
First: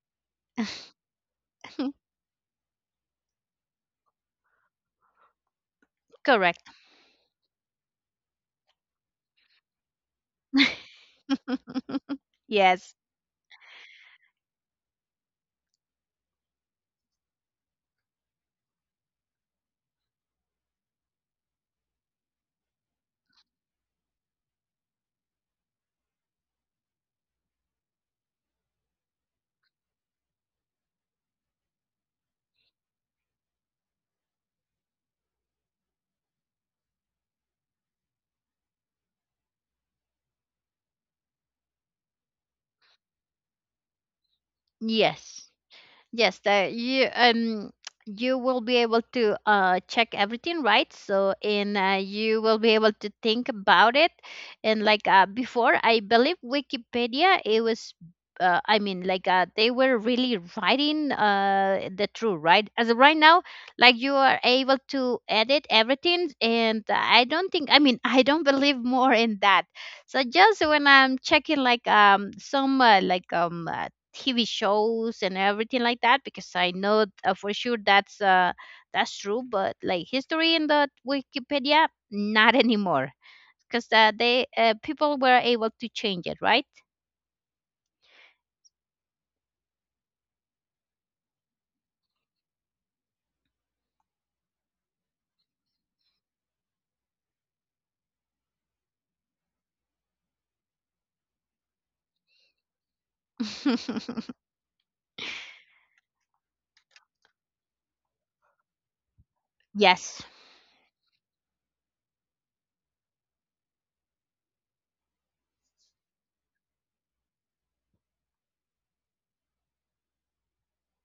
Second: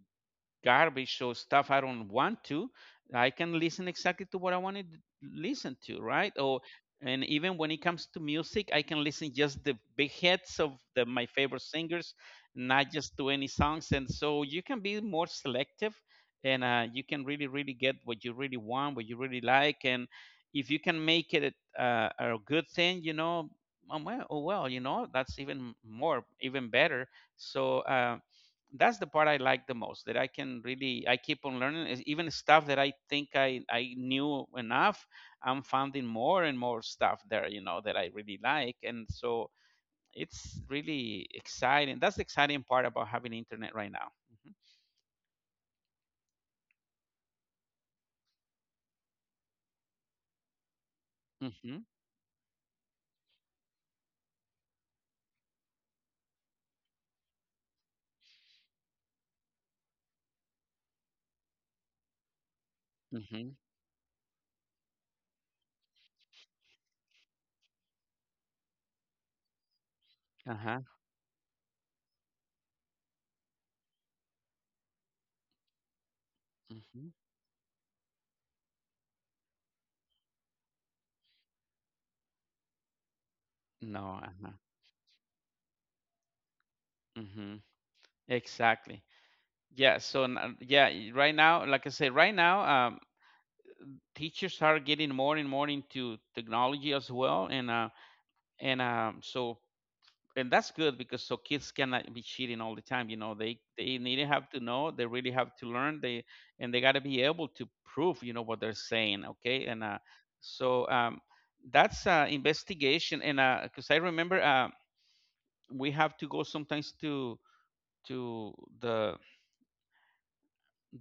Speaker 2: garbage or stuff I don't
Speaker 1: (laughs)
Speaker 2: want to. I can listen exactly to what I want to listen to, right? Or
Speaker 1: Correct.
Speaker 2: and even when it comes to music, I can listen just the big hits of
Speaker 1: (laughs)
Speaker 2: my favorite singers, not
Speaker 1: Yes.
Speaker 2: just to any songs. And so you can be more selective. And you can really, really get what you really want, what you really like. And if you can make it a good thing, you know, oh well, you know, that's even more, even better. So that's the part I like the most, that I can really, I keep on learning. Is even stuff that I think I knew enough, I'm finding more and more stuff there, you know, that I really like. And so it's really exciting. That's the exciting part about having internet right now.
Speaker 1: Yes. Yes, you will be able to check everything right. So and
Speaker 2: Mhm.
Speaker 1: you will be able to think about it. And before, I believe Wikipedia it was. I mean, they were really writing the truth, right? As of right now,
Speaker 2: Mhm.
Speaker 1: like you are able to edit everything, and I don't think, I mean, I don't believe more in that. So just
Speaker 2: Uh-huh.
Speaker 1: when I'm checking, like TV shows and everything like that because I know
Speaker 2: Mhm.
Speaker 1: for sure that's true. But like history in the Wikipedia, not (laughs) anymore because
Speaker 2: No.
Speaker 1: they
Speaker 2: Uh-huh.
Speaker 1: people were able to change it, right?
Speaker 2: Mhm. Exactly. Yeah, right now, like I said, right now, teachers are getting more and more into technology as well. And and um, so that's good, because so kids cannot be cheating all the time, you know. They need to
Speaker 1: (laughs)
Speaker 2: have to know, they really have to learn. They And they got to be able to prove, you know, what they're saying, okay? And
Speaker 1: Yes.
Speaker 2: so um that's investigation. And because I remember we have to go sometimes to the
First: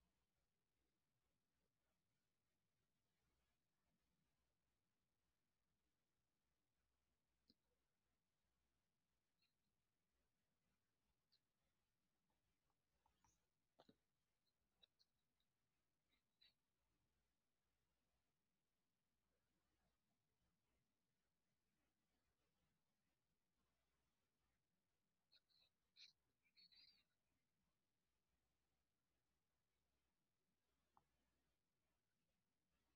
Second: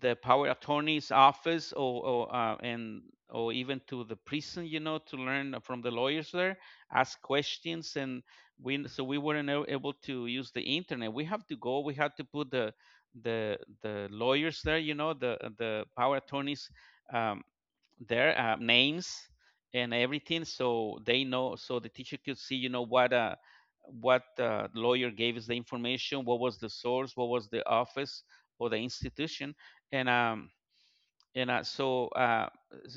Speaker 2: the power attorney's office, or even to the prison, you know, to learn from the lawyers there, ask questions. And we, so we weren't able to use the internet. We have to go, we had to put the lawyers there, you know, the power attorneys, um, their names and everything, so they know, so the teacher could see, you know, what lawyer gave us the information, what was the source, what was the office or the institution. and um and uh, so uh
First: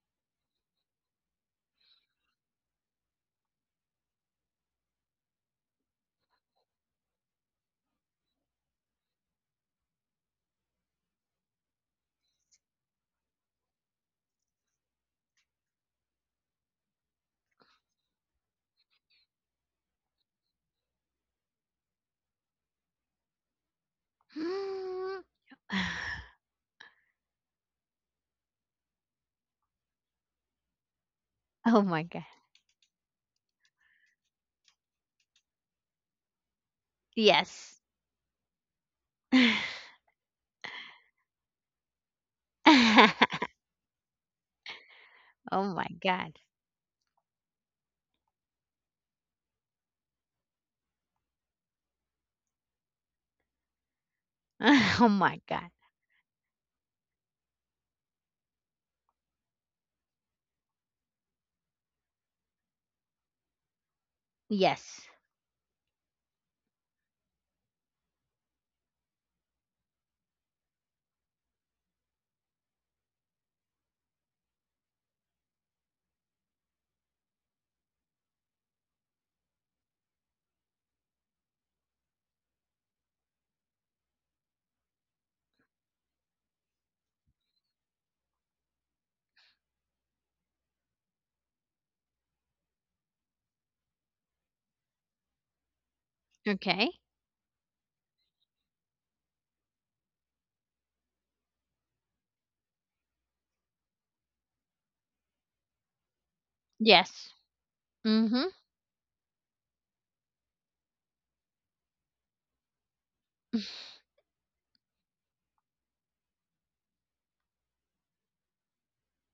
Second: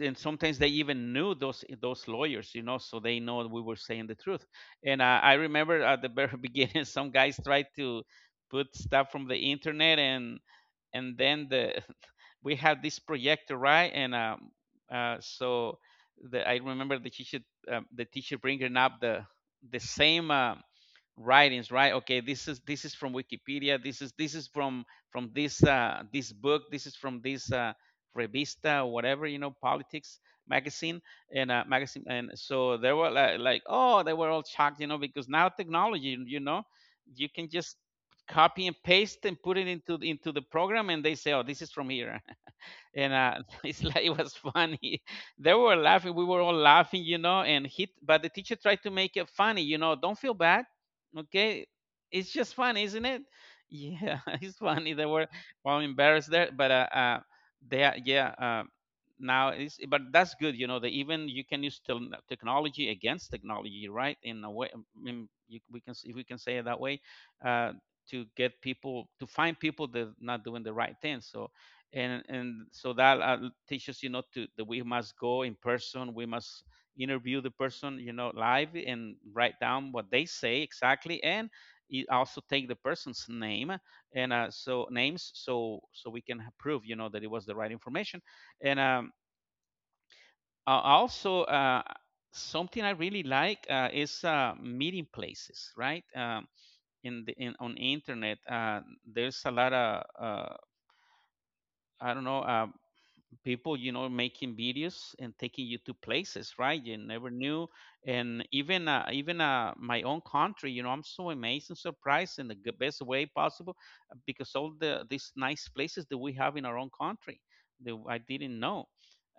Speaker 2: and sometimes they even knew those lawyers, you know, so they know we were saying the truth. And I remember at the very (laughs) beginning, some guys tried to put stuff from the internet. And then the (laughs) we had this projector, right? And uh, so I remember the teacher, the teacher bringing up the same writings, right? Okay, this is from Wikipedia, this is from
Speaker 1: Mm.
Speaker 2: this
Speaker 1: (sighs)
Speaker 2: this book, this is from this revista, or whatever, you know, politics magazine. And
Speaker 1: Oh my
Speaker 2: Magazine.
Speaker 1: god.
Speaker 2: And so they were like, oh, they were all shocked, you know, because now technology, you know, you can just
Speaker 1: Yes.
Speaker 2: copy and paste and put it
Speaker 1: (laughs)
Speaker 2: into the program, and they say, oh, this is from here. And (laughs) it's like, it was funny. (laughs) They
Speaker 1: Oh
Speaker 2: were
Speaker 1: my
Speaker 2: laughing. We were
Speaker 1: god.
Speaker 2: all laughing, you know. But the teacher tried to make it funny, you know. Don't feel bad, okay? It's just funny, isn't it? Yeah, (laughs) it's funny.
Speaker 1: (laughs)
Speaker 2: They
Speaker 1: Oh
Speaker 2: were
Speaker 1: my god.
Speaker 2: all embarrassed there. But they, are- yeah, now it's But that's good, you know. That even you can use technology against technology, right? In a way, I
Speaker 1: Yes.
Speaker 2: mean, we can if we can say it that way, uh, to get people, to find people that not doing the right thing. So and so that teaches, you know, to that we must go in person, we must interview the person, you know, live, and write down what they say exactly. And it also take the person's name. And names, so so we can prove, you know, that it was the right information. And Also, something I really like, is meeting places, right?
Speaker 1: Okay.
Speaker 2: In the in on internet, there's a lot of I don't know, people, you know, making videos and taking you to places, right, you never
Speaker 1: Yes.
Speaker 2: knew. And
Speaker 1: Mhm.
Speaker 2: even my own country, you know, I'm so amazed and surprised in the best way possible, because all the these nice places that we have in our own country that I didn't know.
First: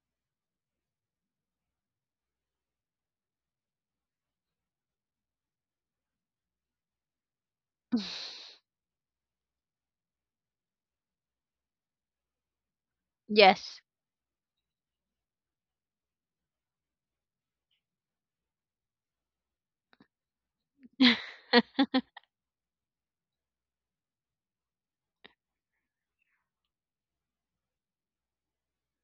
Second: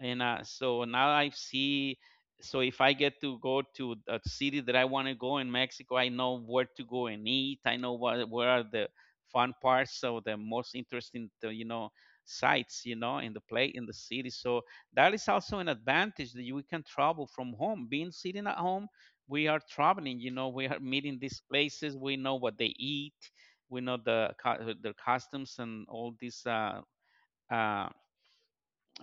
Speaker 2: And so now I see, so if I get to go to a city that I want to go in Mexico, I know where to go and eat, I know what where are the fun parts, so the most interesting you know, sites, you know, in the play
Speaker 1: Yes.
Speaker 2: in the city. So that is also an advantage, that we can travel from home, being sitting at home, we are traveling, you know, we are meeting these
Speaker 1: (laughs)
Speaker 2: places, we know what they eat, we know the their customs and all these uh,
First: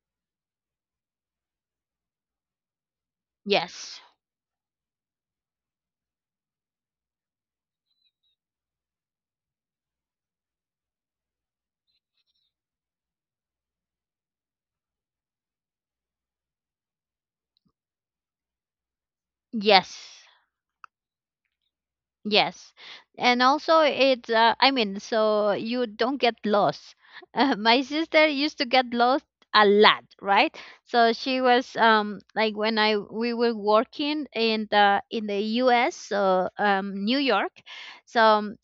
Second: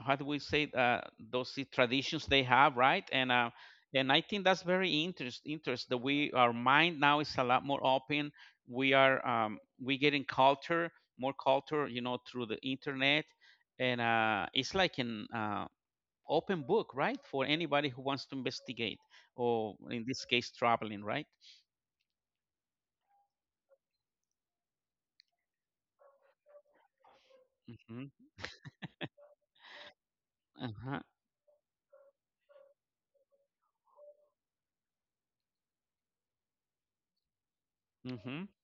Speaker 2: how do we say, those traditions they have, right? And
Speaker 1: Yes.
Speaker 2: and I think that's very interest that we, our mind now is a lot more open. We are we getting culture, more culture, you know, through the internet. And it's like an open book, right, for anybody who wants to investigate, or in
Speaker 1: Yes.
Speaker 2: this case, traveling, right?
Speaker 1: Yes. And also it's I mean so you don't get lost. (laughs) My
Speaker 2: Mm-hmm.
Speaker 1: sister used to get lost a lot, right?
Speaker 2: Uh-huh.
Speaker 1: So she was like when I we were working in the US, so New York. So
Speaker 2: Mm-hmm.
Speaker 1: um,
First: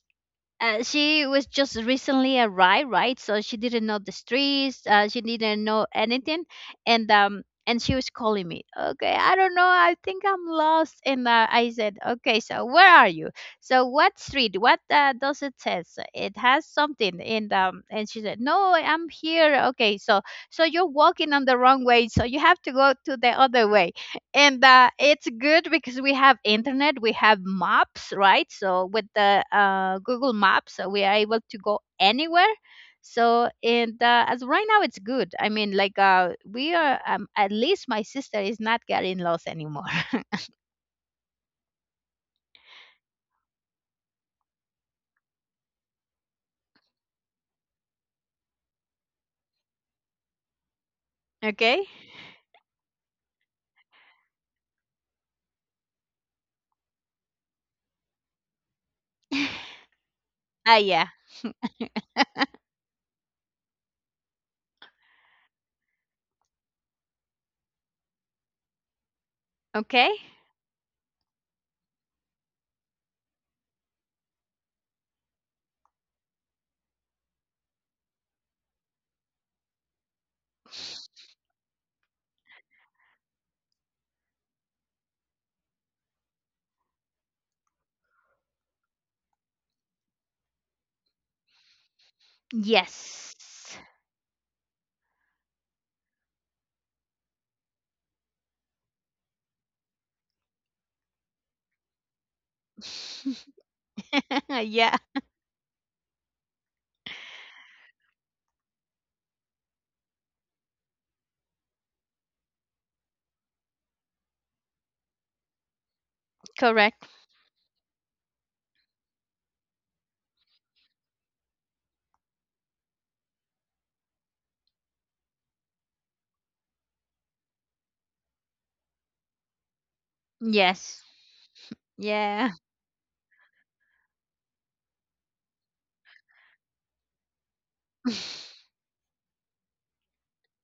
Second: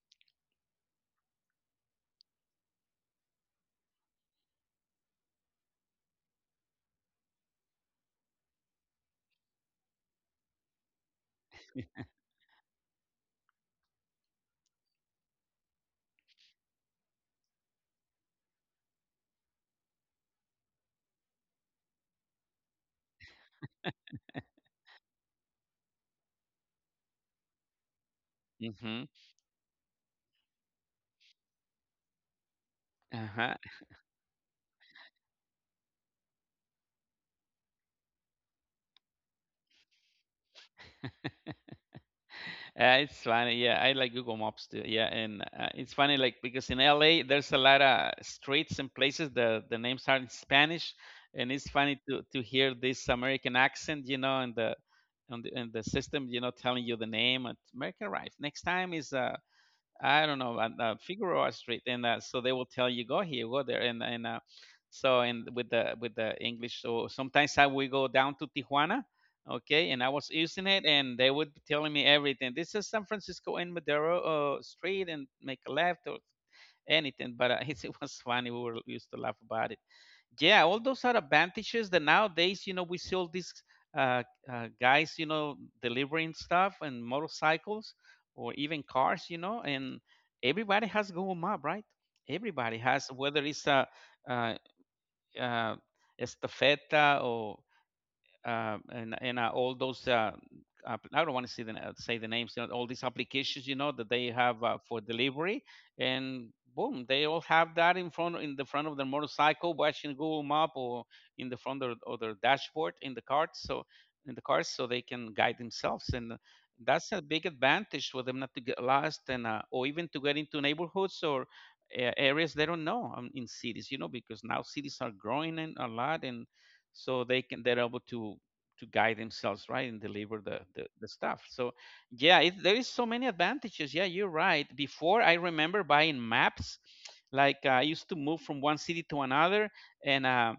Speaker 1: uh, she was just recently arrived, right? So she didn't know the streets. She didn't know anything, and she was calling me. Okay, I don't know. I think I'm lost. And I said, okay, so where are you? So what street? What does it says? It has something. And she said, no, I'm here. Okay, so so you're walking on the wrong way. So you have to go to the other way and it's good because we have internet we have maps right so
Speaker 2: Mm-hmm.
Speaker 1: with the Google Maps we are able to go anywhere so
Speaker 2: Uh-huh.
Speaker 1: and as right now it's good I mean we are at least my sister is not getting lost anymore.
Speaker 2: It's funny, yeah. I like Google Maps too, yeah. And it's funny, like because in LA there's a lot of streets and places, the names are in Spanish. And it's
Speaker 1: (laughs) Okay.
Speaker 2: funny to hear this American accent, you know, and the on the and the system, you know, telling you the name. And American, right, next time is I don't know.
Speaker 1: Ah yeah.
Speaker 2: Figaro Street. And so they will tell you, go here, go there. And with the English. So sometimes I will go down to Tijuana, okay, and
Speaker 1: Okay.
Speaker 2: I was using it, and they would be telling me everything. This is San Francisco and Madero Street, and make a left or anything. But (laughs) it was funny. We were used to laugh about it, yeah. All those are advantages that nowadays, you know, we see all these uh, guys, you know, delivering stuff and motorcycles or even cars, you know. And everybody has Google Map, right? Everybody has,
Speaker 1: Yes.
Speaker 2: whether it's uh uh estafeta or and all those I don't want to say say the names. You know, all these
Speaker 1: (laughs)
Speaker 2: applications, you know, that they have
Speaker 1: Yeah.
Speaker 2: for delivery, and boom, they all have that in front, in the front of their motorcycle, watching Google Map, or in the front of their dashboard in the cart, so in the cars, so they can guide themselves. And
Speaker 1: Correct.
Speaker 2: that's a big advantage for them not to get lost, and or even to get into neighborhoods or areas they don't know, in cities, you know, because now cities are growing and a lot. And they're able to guide themselves, right, and deliver
Speaker 1: Yes.
Speaker 2: the stuff. So yeah,
Speaker 1: Yeah.
Speaker 2: there is so many advantages. Yeah, you're right. Before, I remember buying maps, like, I used to move
Speaker 1: (laughs)
Speaker 2: from one city to another. And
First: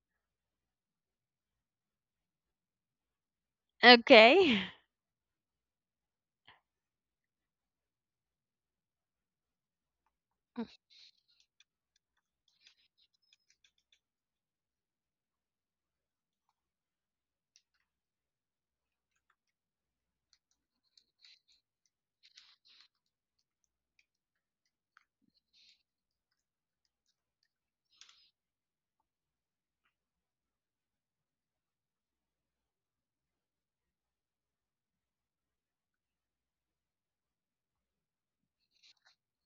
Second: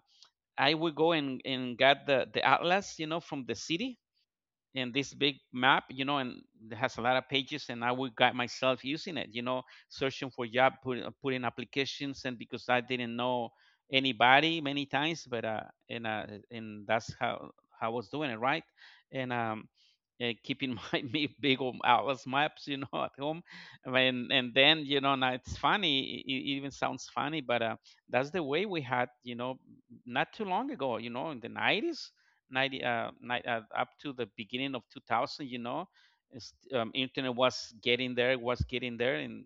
Speaker 2: I would go and get the atlas, you know, from the city
Speaker 1: Okay.
Speaker 2: in this big map, you know. And it has a lot of pages, and I would got myself using it, you know, searching for job, putting applications, and because I didn't know anybody many times. But and uh, and that's how I was doing it, right? And keeping (laughs) my me big old atlas maps, you know, (laughs) at home. And then, you know, now it's funny. It even sounds funny. But that's the way we had, you know, not too long ago, you know, in the 90s, up to the beginning of 2000, you know. Internet was getting there, and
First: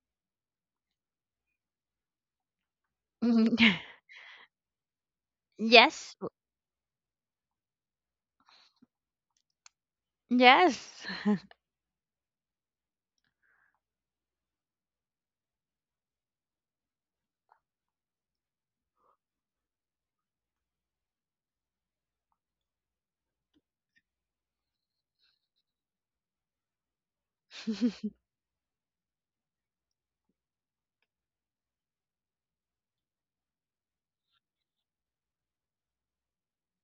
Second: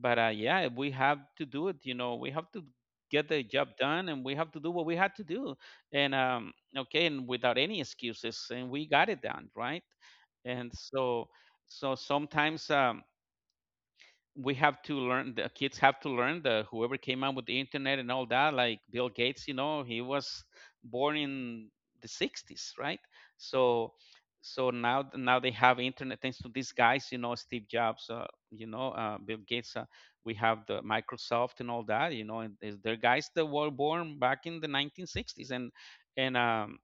Speaker 2: but yeah, we have to do it, you know. We have to get the job
Speaker 1: (laughs)
Speaker 2: done, and we have to do what we had to do. And
Speaker 1: Yes.
Speaker 2: okay, and without any excuses, and we got it done, right? And
Speaker 1: Yes.
Speaker 2: so, so sometimes, we have to learn, the kids have to learn, the whoever came out with the internet and all that, like Bill Gates, you know. He was born in the 60s, right? So, now, they have internet thanks to these guys, you know, Steve Jobs, you know, Bill Gates, we have the Microsoft and all that, you know. And they're guys that were born back in the 1960s. And and um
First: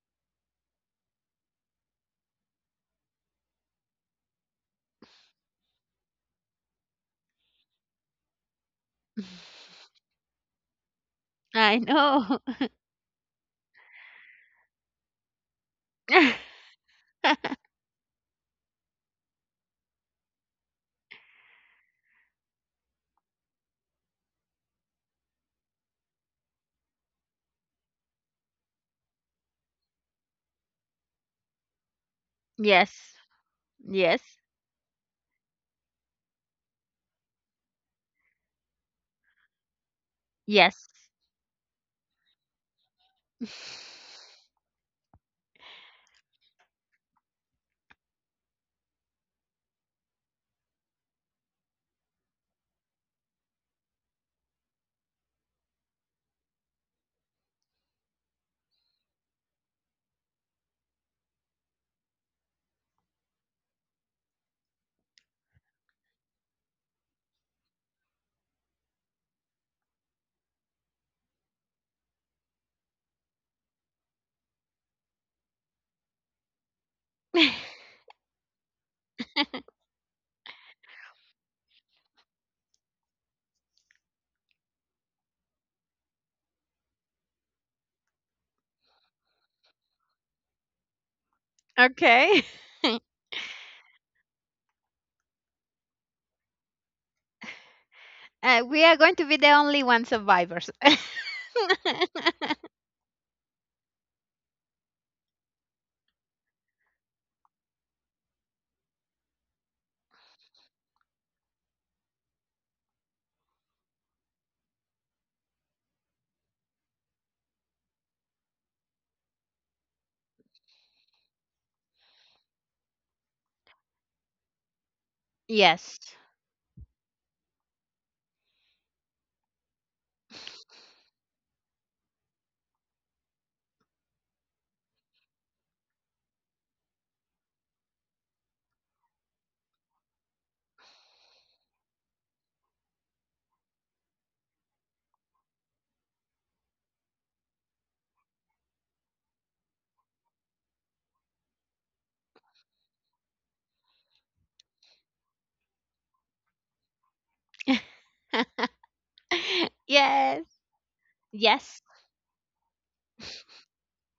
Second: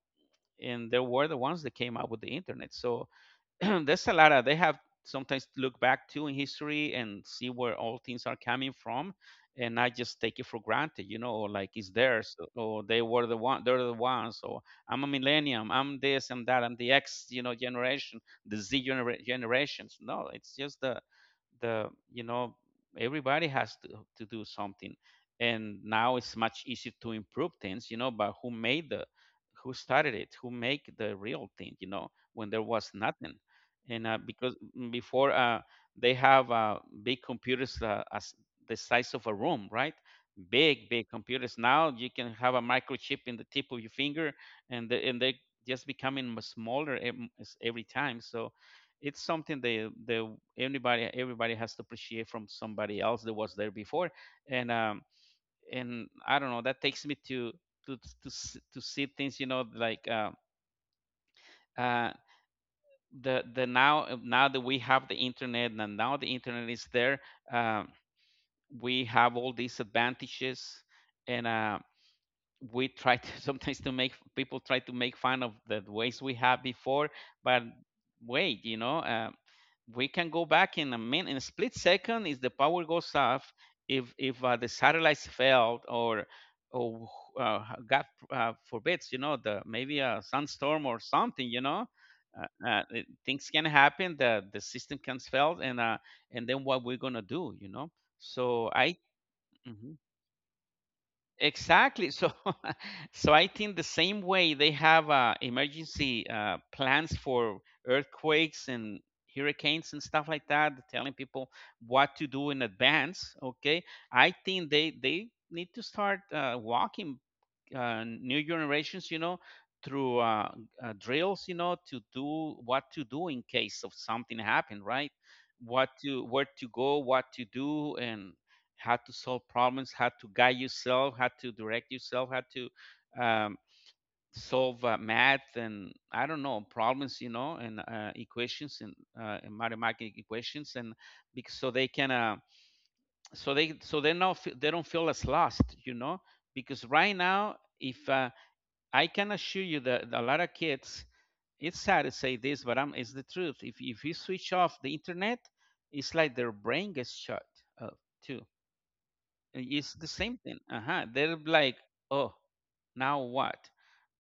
Speaker 2: and they were the ones that came out with the internet. So (clears throat) there's a lot of, they have sometimes to look back to in history and see where all things are coming from,
Speaker 1: (laughs)
Speaker 2: and not just take it for granted, you know, or like
Speaker 1: I
Speaker 2: it's theirs.
Speaker 1: know.
Speaker 2: So, or they were the one, they're the ones, or I'm a millennium, I'm this, I'm
Speaker 1: (laughs)
Speaker 2: that, I'm the X, you know, generation, the Z generations. No, it's just the you know, everybody has to do something. And now it's much easier to improve things, you know. But who made the, who started it, who make the real thing, you know, when there was
Speaker 1: Yes.
Speaker 2: nothing? And
Speaker 1: Yes.
Speaker 2: because before, they have, big computers, as the size of a room, right? Big,
Speaker 1: Yes.
Speaker 2: big computers. Now you can have a microchip in the tip of your finger. And and they just becoming smaller every time. So it's something, they, anybody, everybody has to appreciate from somebody else that was there before. And I don't know, that takes me to to see things, you know, like uh the now, that we have the internet, and now the internet is there, um we have all these advantages. And we try to (laughs) sometimes to make people, try to make fun of the ways we have before. But
Speaker 1: (laughs)
Speaker 2: wait, you know, we can go back in a minute, in a split second, if the power goes off. If the satellites failed, or uh, God forbids, you know, the maybe a sunstorm or something, you know.
Speaker 1: Okay. (laughs)
Speaker 2: Things can happen. The system can fail. And and then, what we're gonna do, you know? So
Speaker 1: We
Speaker 2: I.
Speaker 1: are going to be the only
Speaker 2: Mm-hmm.
Speaker 1: one survivors.
Speaker 2: Exactly. So (laughs) so I think the same way they have emergency plans for earthquakes and hurricanes and stuff like that, telling people what to do in advance. Okay, I think they need to start walking new generations, you know, through drills, you know, to do what to do in case of something happen, right?
Speaker 1: (laughs)
Speaker 2: What
Speaker 1: Yes.
Speaker 2: to Where to go, what to do, and how to solve problems, how to guide yourself, how to direct yourself, how to, solve math and I don't know problems, you know, and equations, and and mathematical equations. And because so they can, so they, so they not fe- they don't feel as lost, you know. Because right now, if I can assure you that a lot of kids, it's sad to say this, but it's the truth. If you switch off the internet, it's like their brain gets shut up too.
Speaker 1: (laughs)
Speaker 2: It's the same
Speaker 1: Yes.
Speaker 2: thing. Uh huh. They're like,
Speaker 1: Yes.
Speaker 2: oh, now what?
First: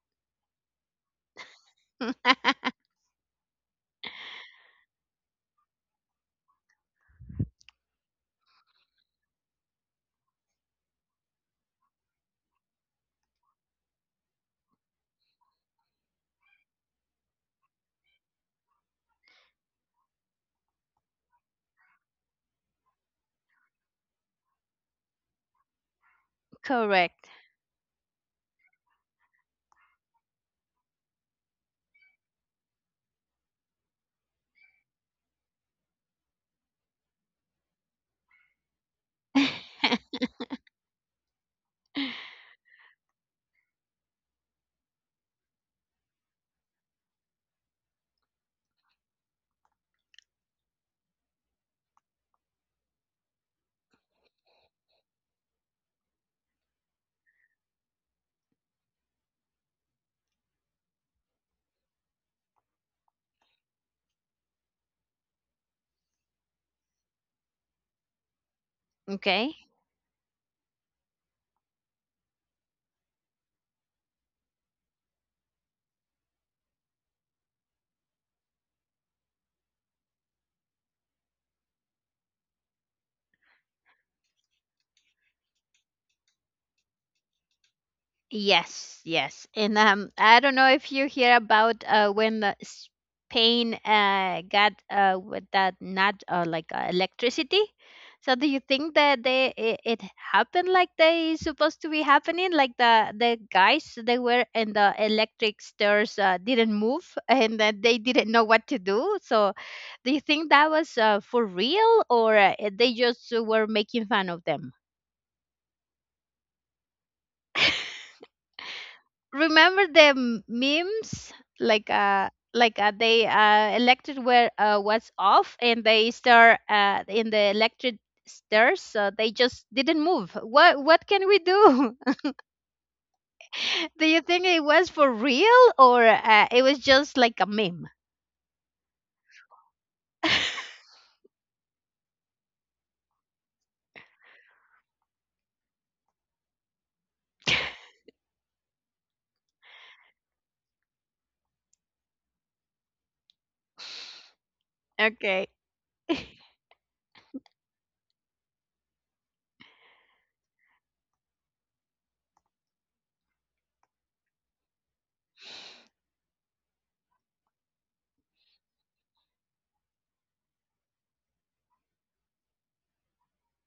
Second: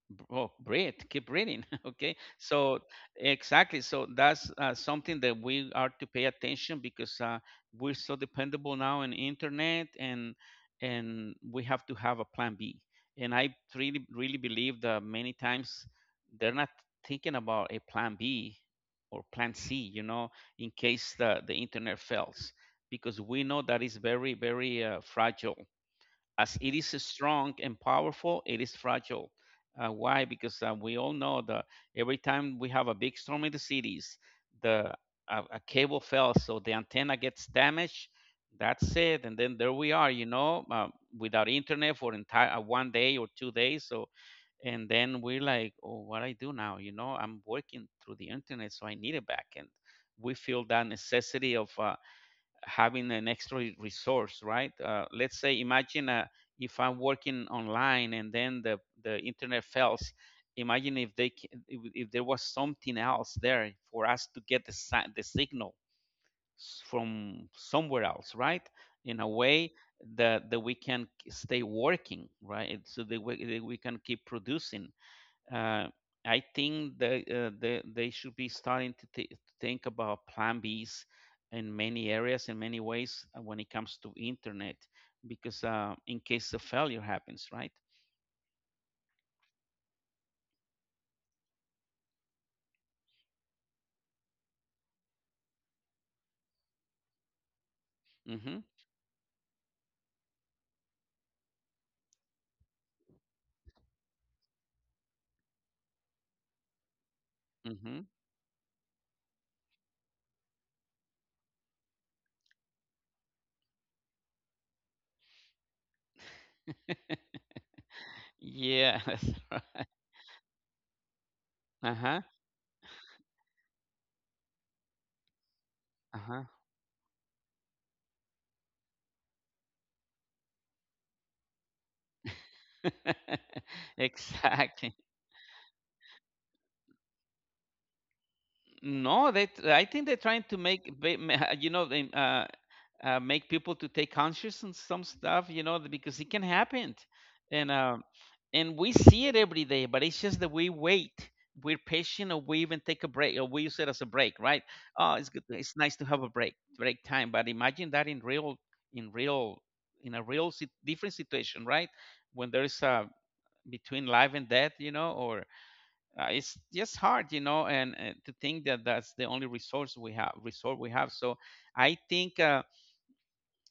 Speaker 2: Oh, breathe, keep breathing. (laughs) Okay,
Speaker 1: (laughs)
Speaker 2: so exactly, so that's something that we are to pay attention, because we're so dependable now on internet. And we have to have a plan B. And I really, really believe that many times they're not thinking about a plan B or plan C, you know, in case the internet fails. Because we know that is very, very fragile. As it is
Speaker 1: Correct.
Speaker 2: strong and powerful, it is fragile. Why? Because we all know that every time we have a big storm in the cities, the a cable fell, so the antenna gets damaged. That's it. And then there
Speaker 1: (laughs)
Speaker 2: we are, you know, without internet for entire one day or 2 days. So, and then we're like, oh, what I do now? You know, I'm working through the internet, so I need it back. And we feel that necessity of having an extra resource, right? Let's say, imagine, if I'm working online and then the internet fails. Imagine if they, if, there was something else there for us to get the signal from somewhere else, right? In a
Speaker 1: Okay.
Speaker 2: way that we can stay working, right? So that we can keep producing. uh, I think they, they should be starting to, to think about plan Bs in many areas, in many ways, when it comes to internet. Because in case a failure happens, right?
Speaker 1: Yes, yes. And I don't know if you hear about when Spain got with that not electricity. So do you
Speaker 2: Mm-hmm.
Speaker 1: think that it happened like they supposed to be happening? Like the guys they were in the electric stairs didn't move (laughs) and that they
Speaker 2: Mm-hmm.
Speaker 1: didn't know what to do. So do you think that was for real or they just were making fun of them?
Speaker 2: (laughs) Yeah. (laughs)
Speaker 1: Remember the memes like
Speaker 2: Uh-huh.
Speaker 1: uh like uh, they elected where was off and they
Speaker 2: Uh-huh.
Speaker 1: start in the electric stairs so they just didn't move what can we do.
Speaker 2: (laughs)
Speaker 1: (laughs) Do you think it was
Speaker 2: Exactly.
Speaker 1: for real or it was just like a meme?
Speaker 2: No, they. I think they're trying to make. You know, they make people to take conscious on some stuff, you know. Because it can happen. And and we see it every day. But it's just that we wait, we're patient, or we even take a break, or we use it as a break, right? Oh, it's good,
Speaker 1: Okay.
Speaker 2: it's nice to have a break, break time. But imagine that in real, in real, in a real different situation, right? When there's a between life and death, you know. Or it's just hard, you know, and to think that that's the only resource we have, resort we have. So I think.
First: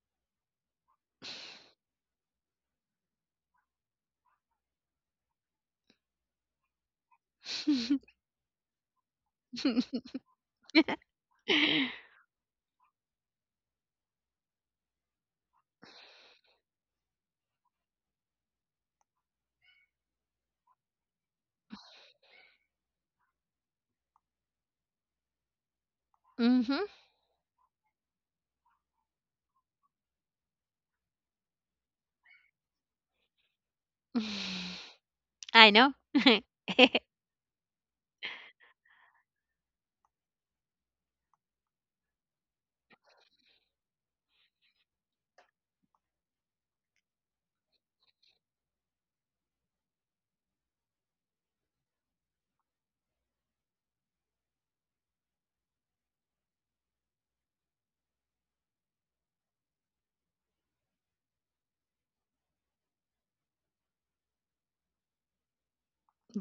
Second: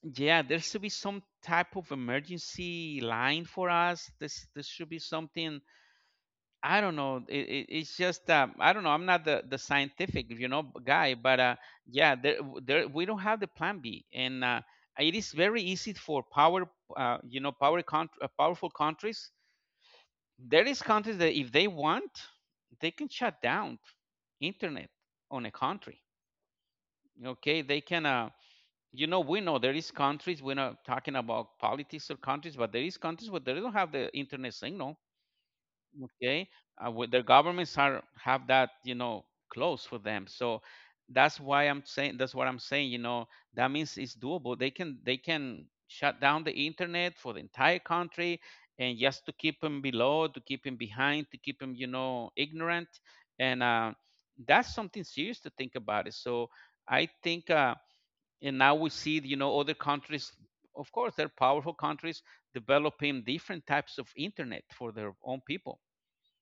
Speaker 2: Yeah, there should be some type of emergency line for us. This should be something. I don't know. It's
Speaker 1: (laughs)
Speaker 2: just I don't know. I'm not the scientific, you know, guy. But yeah, there, there we don't have the plan B. And it is very easy for power, you know, powerful countries. There is countries that, if they want, they can shut down internet on a country.
Speaker 1: Mhm. (sighs)
Speaker 2: Okay, they can. You know, we know there is countries. We're not talking about politics or countries, but there is countries where they don't have the internet signal,
Speaker 1: I know. (laughs)
Speaker 2: okay. Where their governments are have that, you know, close for them. So that's why I'm saying, that's what I'm saying, you know, that means it's doable. They can, they can shut down the internet for the entire country, and just to keep them below, to keep them behind, to keep them, you know, ignorant. And That's something serious to think about it. So I think, and now we see, you know, other countries, of course they're powerful countries, developing different types of internet for their own people.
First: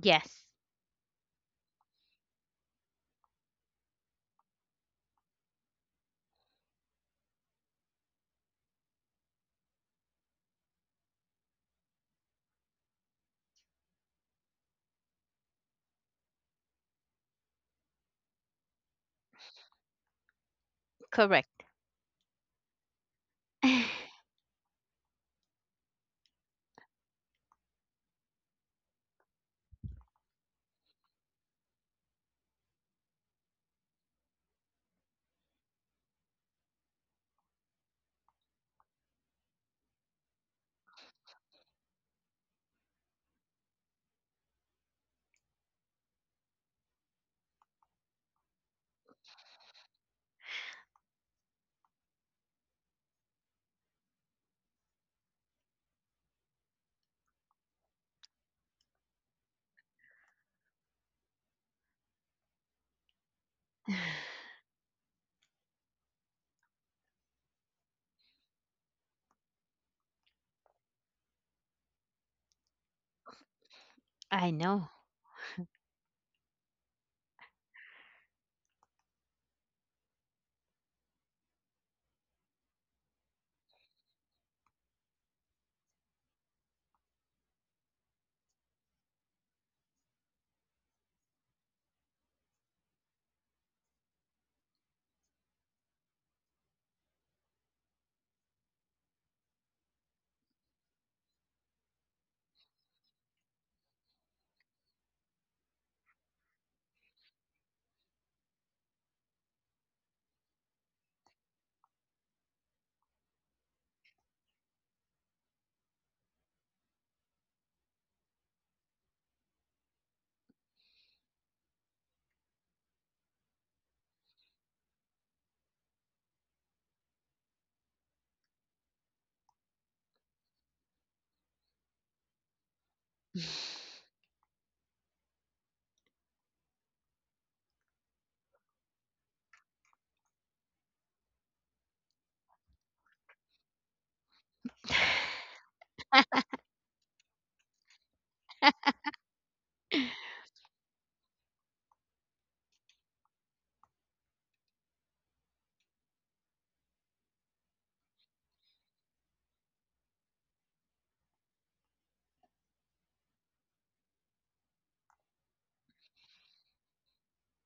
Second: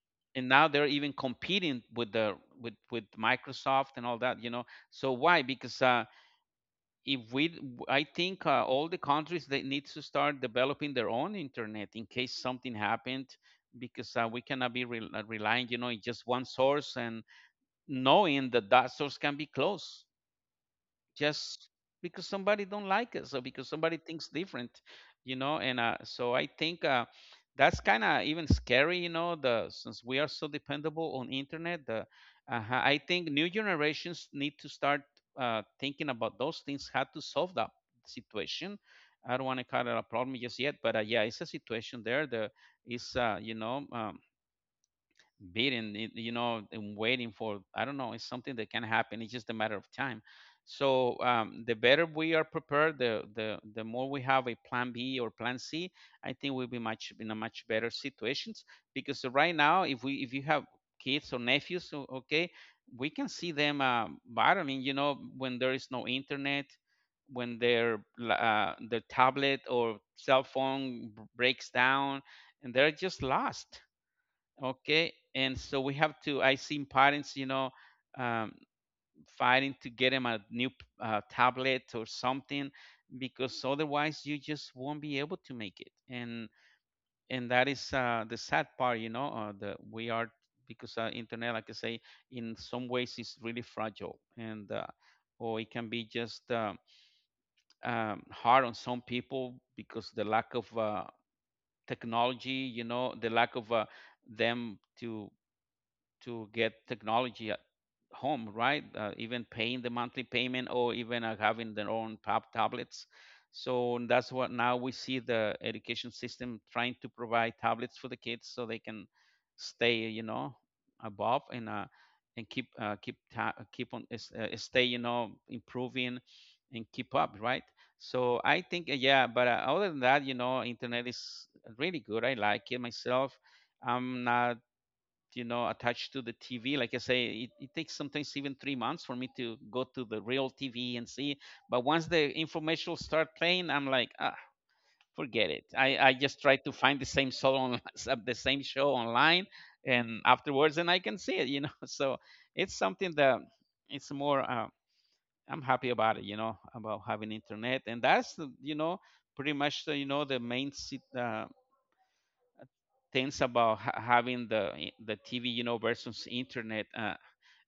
Speaker 1: Yes.
Speaker 2: And now they're even competing with the, with Microsoft and all that, you know. So why? Because if we, I think all the countries they need to start developing their own internet in case something happened. Because we cannot be relying, you know, in just one source, and knowing that that source can be closed
Speaker 1: Correct.
Speaker 2: just because somebody don't like us, or because somebody
Speaker 1: (laughs)
Speaker 2: thinks different, you know. And So I think that's kind of even scary, you know, the since we are so dependable on internet, the I think new generations need to start thinking about those things, how to solve that situation. I don't want to call it a problem just yet, but yeah, it's a situation there, the is you know, beating it, you know, and waiting for, I don't know, it's something that can happen, it's just a matter of time. So the better we are prepared, the more we have a plan b or plan c, I think we'll be much in a much better situations. Because right now, if we, if you have kids or nephews, okay, we can see them battling, you know, when there is no internet, when their tablet or cell phone breaks down, and they're just lost.
Speaker 1: I know.
Speaker 2: Okay, and so we have to. I seen parents, you know, um, fighting to get him a new tablet or something, because otherwise you just won't be able to make it. And that is the sad part, you know. The we are, because internet, like I say, in some ways is really fragile, and or it can be just hard on some people, because the lack of technology, you know, the lack of them to get technology at home, right? Even paying the monthly payment, or even having their own pub tablets. So that's what now we see, the education system trying to provide tablets for the kids so they can stay, you know, above and and keep stay, you know, improving and keep up, right? So I think, yeah, but other than that, you know, internet is really good. I like it myself. I'm not, you know, attached to the TV. Like I say, it takes sometimes even 3 months for me to go to the real TV and see. But once the information start playing, I'm like, ah, forget it. I just try to find the same show on (laughs) the same show online, and afterwards, and I can see it, you know. (laughs) So it's something that, it's more I'm happy about it, you know, about having internet. And that's you know, pretty much the, you know, the main things about having the TV, you know, versus internet. Uh,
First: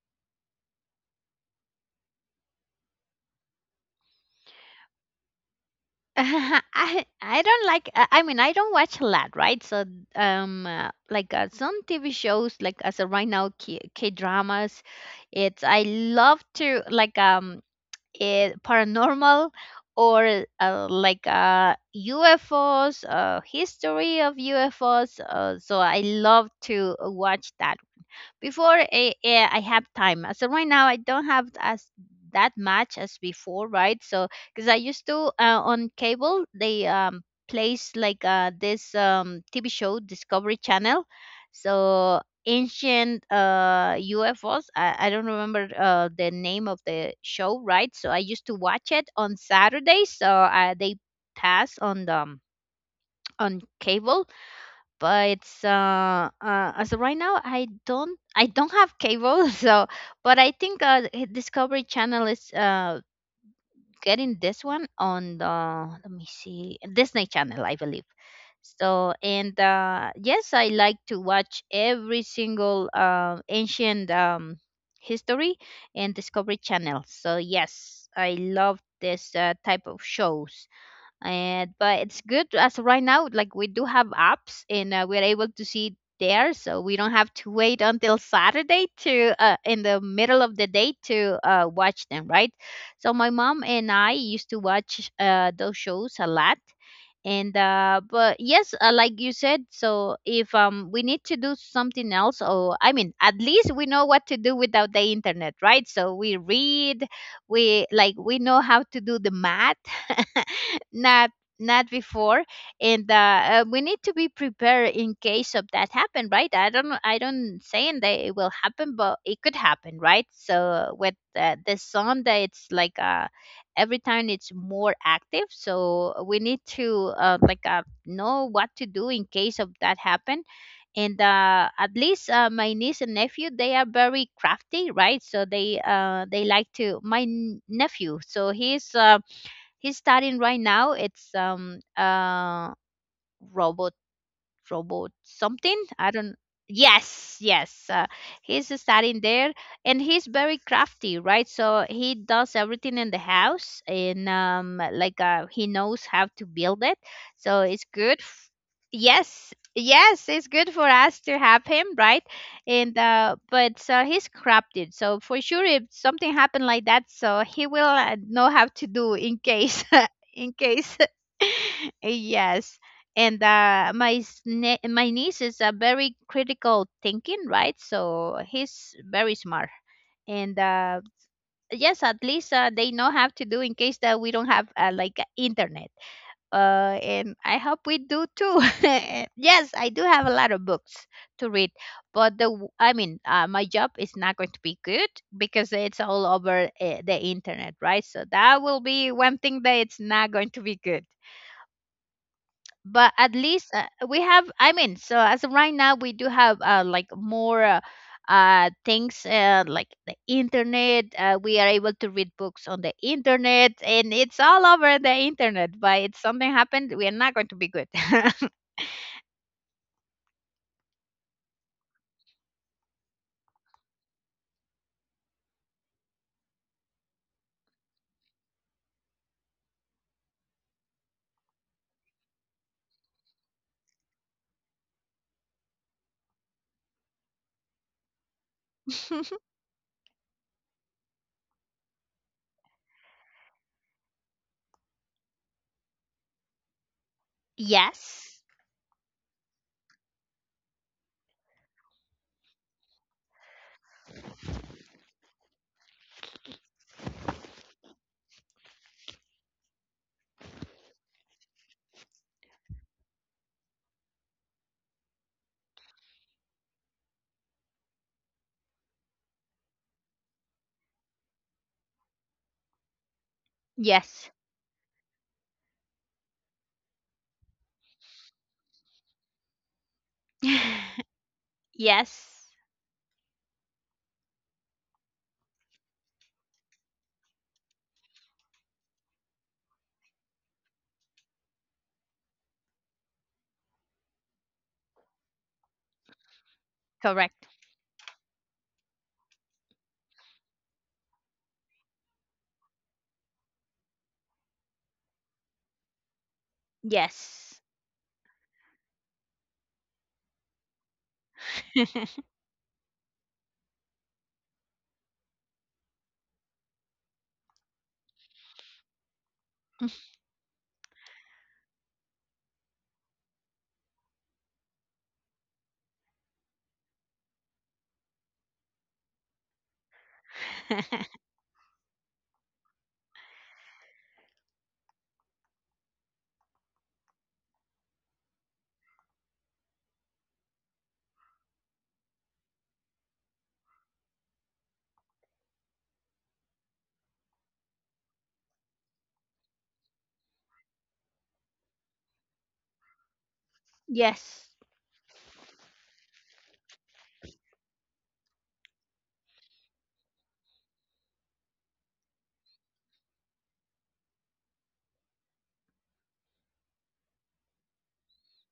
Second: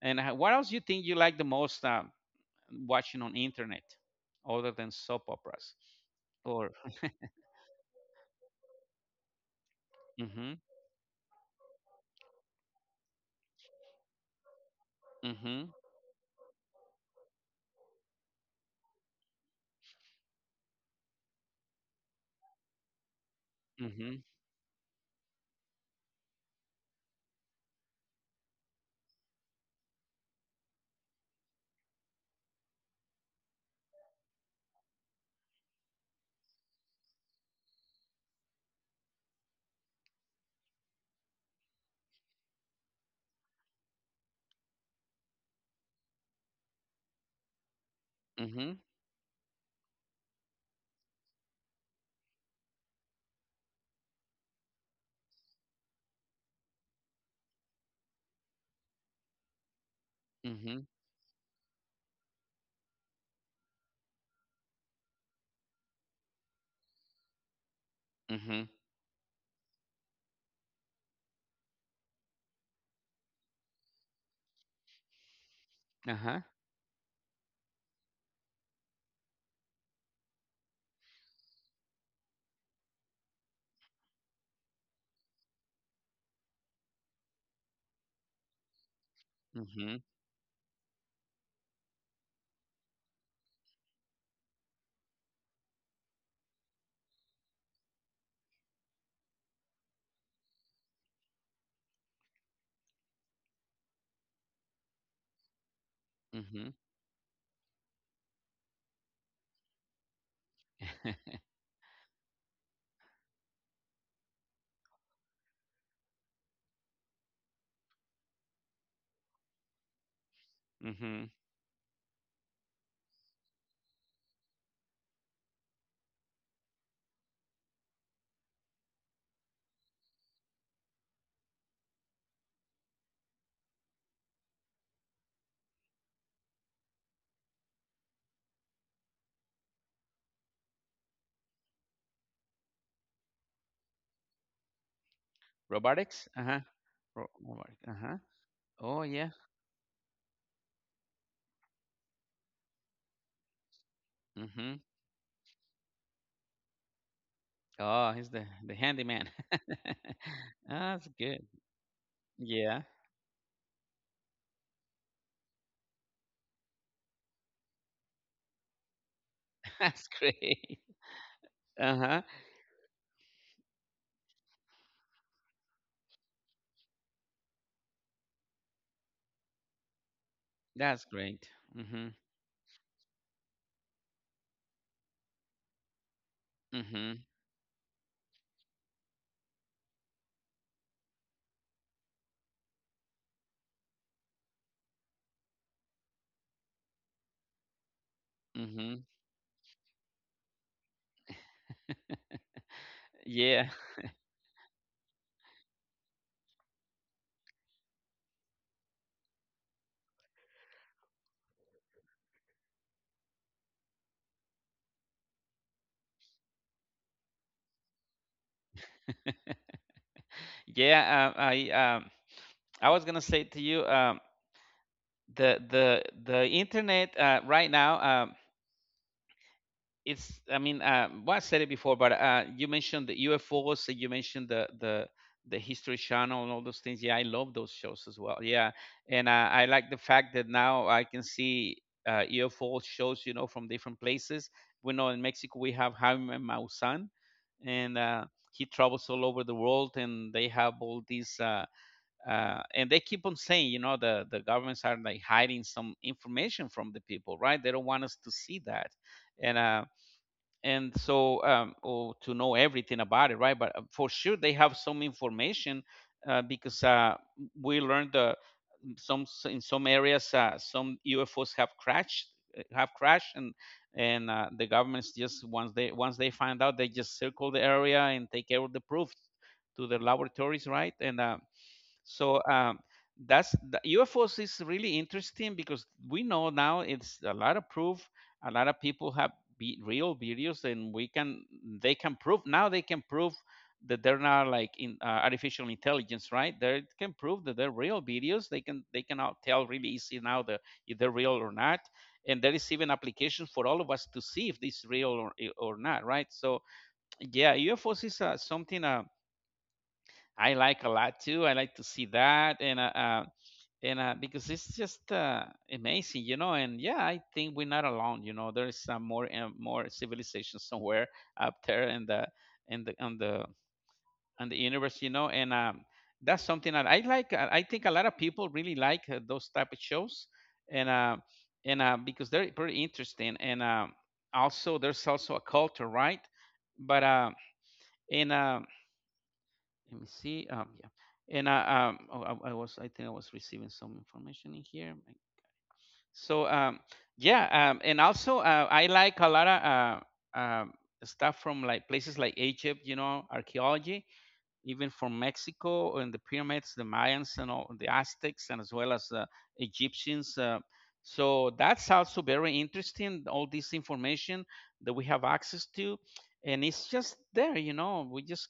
Speaker 2: and uh, what else do you think you like the most watching on internet, other than soap operas?
Speaker 1: (laughs)
Speaker 2: Or
Speaker 1: I don't like I mean I don't watch a lot right so
Speaker 2: mm-hmm,
Speaker 1: some TV shows like as of right now K dramas
Speaker 2: mm-hmm,
Speaker 1: it's I love to it, paranormal or UFOs
Speaker 2: mm-hmm,
Speaker 1: history of UFOs so I love to watch that before I have time. So right now I don't have as that much as before, right? So because I used to on cable they place like this TV show Discovery Channel, so ancient UFOs. I don't remember the name of the show, right? So I used to
Speaker 2: mm-hmm,
Speaker 1: watch it on Saturdays. So they pass on the on cable but as of right now I don't have cable (laughs) so but I
Speaker 2: mm-hmm,
Speaker 1: think Discovery Channel is getting this one on the let me see Disney Channel I believe
Speaker 2: mm-hmm,
Speaker 1: so and yes I like to watch every single ancient history and
Speaker 2: uh-huh,
Speaker 1: Discovery Channel so yes I love this type of shows and but it's good as of right now like we do have apps and we're able to see it there so we don't have to wait until Saturday to in
Speaker 2: mm-hmm,
Speaker 1: the middle of the day to watch them right so my mom and I used to watch those shows a lot and but yes like you said so if we need to do something else or I mean at least we know what to do without the internet right so we
Speaker 2: mm-hmm,
Speaker 1: read we like we know how to do the math (laughs) not not before and we need to be prepared in case of that happen right I don't saying that it will happen but it could happen right
Speaker 2: (laughs)
Speaker 1: so with
Speaker 2: mm-hmm.
Speaker 1: the sun that it's like a every time it's more active so we need to know what to do in case of that happen and at least my niece and nephew they are very crafty right so they like to My nephew, so he's studying right now. It's robot robot, something I
Speaker 2: Robotics?
Speaker 1: don't.
Speaker 2: Uh-huh.
Speaker 1: Yes,
Speaker 2: Robotic.
Speaker 1: yes,
Speaker 2: Uh-huh.
Speaker 1: he's
Speaker 2: Oh
Speaker 1: studying
Speaker 2: yeah.
Speaker 1: there. And he's very crafty, right? So he does everything in the house. And
Speaker 2: Mm-hmm.
Speaker 1: like, he knows how to build it, so it's
Speaker 2: Oh,
Speaker 1: good
Speaker 2: he's the
Speaker 1: f-
Speaker 2: the handyman.
Speaker 1: Yes,
Speaker 2: (laughs)
Speaker 1: yes, it's good for
Speaker 2: That's
Speaker 1: us to
Speaker 2: good.
Speaker 1: have him, right?
Speaker 2: Yeah,
Speaker 1: And but so he's crafted, so for sure if something happened like that, so he will know how to do in
Speaker 2: (laughs)
Speaker 1: case
Speaker 2: that's
Speaker 1: (laughs) in
Speaker 2: great.
Speaker 1: case (laughs)
Speaker 2: Uh-huh.
Speaker 1: yes. And my niece is a very critical thinking, right? So he's very smart. And
Speaker 2: That's great.
Speaker 1: yes,
Speaker 2: Mm-hmm.
Speaker 1: at least they know how to do in case that we don't have like internet. Uh,
Speaker 2: Mm-hmm.
Speaker 1: and I hope we do too. (laughs) Yes, I do have a lot of books to read, but I mean, my job is not going to be good because it's all over the internet, right? So that will
Speaker 2: Mm-hmm.
Speaker 1: be one thing that it's not going to be good. But at least
Speaker 2: Yeah. (laughs)
Speaker 1: we have, I mean, so as of right now we do have like more things like the internet. We are able to read books on the internet, and it's all over the internet, but if something happened we are not going to be good.
Speaker 2: Yeah. I was gonna say to you, the internet right now. It's, I mean, well, I said it before, but you mentioned the U F O's UFOs. You mentioned the History Channel and all those things. Yeah, I love those shows as well. Yeah, and
Speaker 1: (laughs)
Speaker 2: I like the fact that now I can see UFO shows, you know, from different places. We know in Mexico we have Jaime Maussan, and
Speaker 1: Yes,
Speaker 2: he travels all over the world, and they have all these. And they keep on saying, you know, the governments are like hiding some information from the people, right? They don't want us to see that, and uh, and so, or to know everything about it, right? But for sure, they have some information, because we learned, some in some areas, some UFOs have crashed, and
Speaker 1: yes.
Speaker 2: the governments just, once they find out, they just circle the area and take care of the proof to their laboratories, right?
Speaker 1: (laughs)
Speaker 2: and So,
Speaker 1: Yes,
Speaker 2: that's the, UFOs is really interesting, because we know now it's a lot of proof. A lot of people have, real videos, and we can they can prove now, they can prove that they're not like in artificial intelligence, right? They can
Speaker 1: correct.
Speaker 2: prove that they're real videos. They can out tell really easy now the if they're real or not. And there is even applications for all of us to see if this real or not, right? So yeah,
Speaker 1: Yes.
Speaker 2: UFOs is something. I like a lot too. I like to see that, and because it's just amazing, you know. And yeah, I think we're not alone. You know, there is some more and more civilization somewhere (laughs) up there in the, on the on the universe, you know. And that's something that I like. I think a lot of people really like those type of shows, and uh,
Speaker 1: (laughs)
Speaker 2: and because they're pretty interesting. And also, there's also a culture, right? But and Let me see. Yeah. And oh, I think I was receiving some information in here. So yeah, and also I like a lot of uh, um, stuff from like places like Egypt, you know, archaeology,
Speaker 1: Yes.
Speaker 2: even from Mexico and the pyramids, the Mayans and all, the Aztecs, and as well as the Egyptians. So that's also very interesting. All this information that we have access to, and it's just there, you know. We just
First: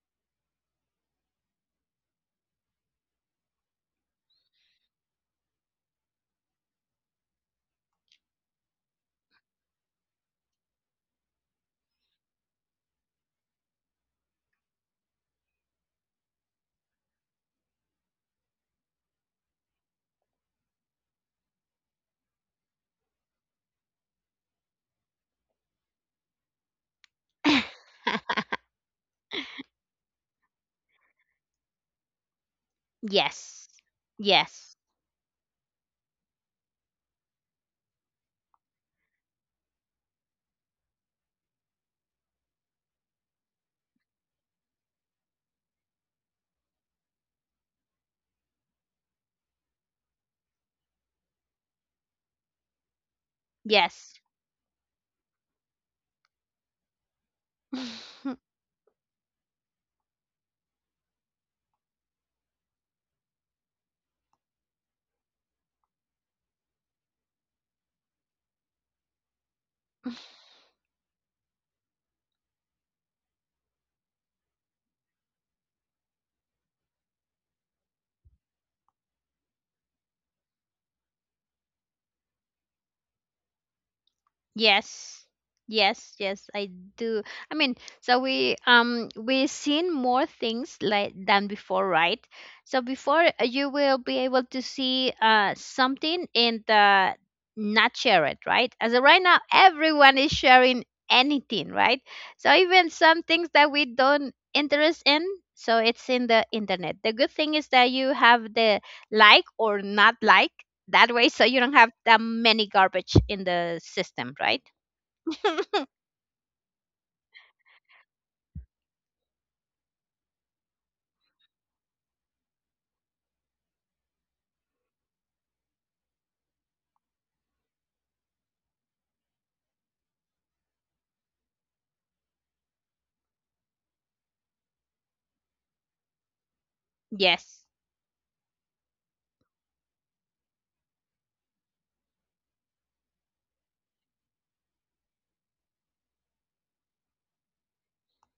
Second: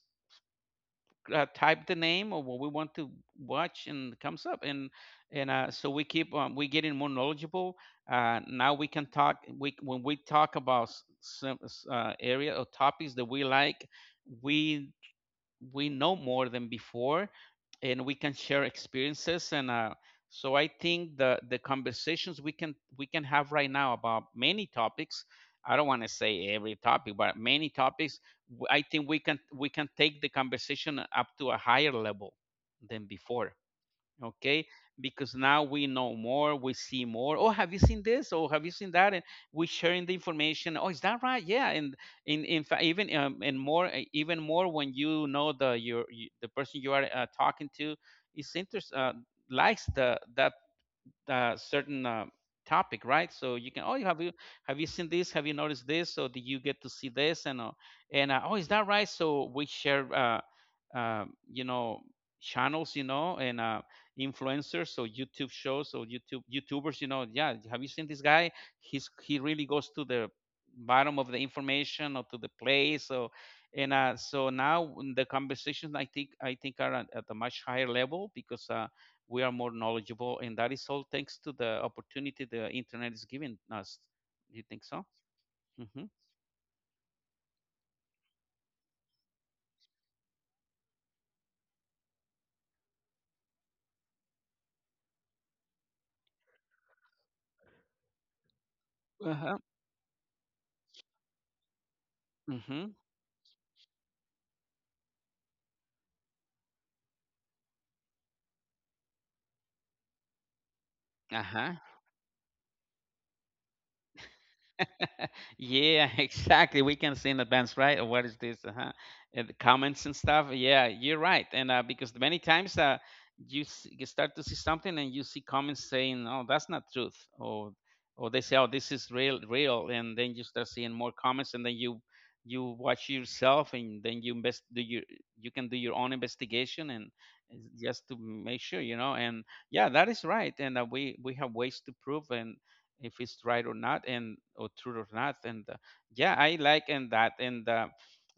Speaker 2: type the name or what we want to watch, and it comes up. And so we keep, we getting more knowledgeable. Now we can talk, we when we talk about some area or topics that we like, we we know more than before, and we can share experiences, and so I think the conversations we can, have right now about many topics, I don't want to say every topic but many
Speaker 1: (laughs)
Speaker 2: topics, I think we can take the conversation up to a higher level than before.
Speaker 1: Yes,
Speaker 2: Okay,
Speaker 1: yes,
Speaker 2: because now we know more, we see more. Oh, have you seen this? Oh, have you seen that? And we sharing the information, oh is that right, yeah. And in fact, even, and more, even more when you know the person you are talking to is interest likes the that certain topic, right? So you can, oh, you
Speaker 1: yes.
Speaker 2: have you have you seen this? Have you noticed this? So did you get to see this? And
Speaker 1: (laughs)
Speaker 2: oh, is that right? So we share, uh, you know, channels, you know, and influencers. So YouTube shows, so YouTubers, you know, yeah. Have you seen this guy? He really goes to the bottom of the information, or to the place. So now the conversations, I think are at a much higher level, because we are more knowledgeable, and that is all thanks to the opportunity the internet is giving us. Do you think so?
Speaker 1: Yes.
Speaker 2: Mm-hmm.
Speaker 1: Yes, yes, I do. I mean, so we seen more things like than before, right? So before you will be able to see something, and the, not share it, right? As of right now,
Speaker 2: Uh-huh.
Speaker 1: everyone is sharing anything, right? So
Speaker 2: Mm-hmm.
Speaker 1: even some things that we don't interest in, so it's in the internet. The good thing is that you have the like or not like, that way, so you
Speaker 2: Uh-huh.
Speaker 1: don't have that many garbage in the system, right? (laughs)
Speaker 2: Yeah, (laughs) exactly. We can see in advance, right? Or, what is this? Uh-huh. And the comments and stuff. Yeah, you're right. And because many times, you start to see something, and you see comments saying, "Oh, that's not truth," or they say, "Oh, this is real, real," and then you start seeing more comments, and then you watch yourself, and then you invest do your you can do your own investigation, and
Speaker 1: Yes.
Speaker 2: just to make sure, you know. And yeah, that is right. And We have ways to prove and if it's right or not and or true or not and yeah I like and that and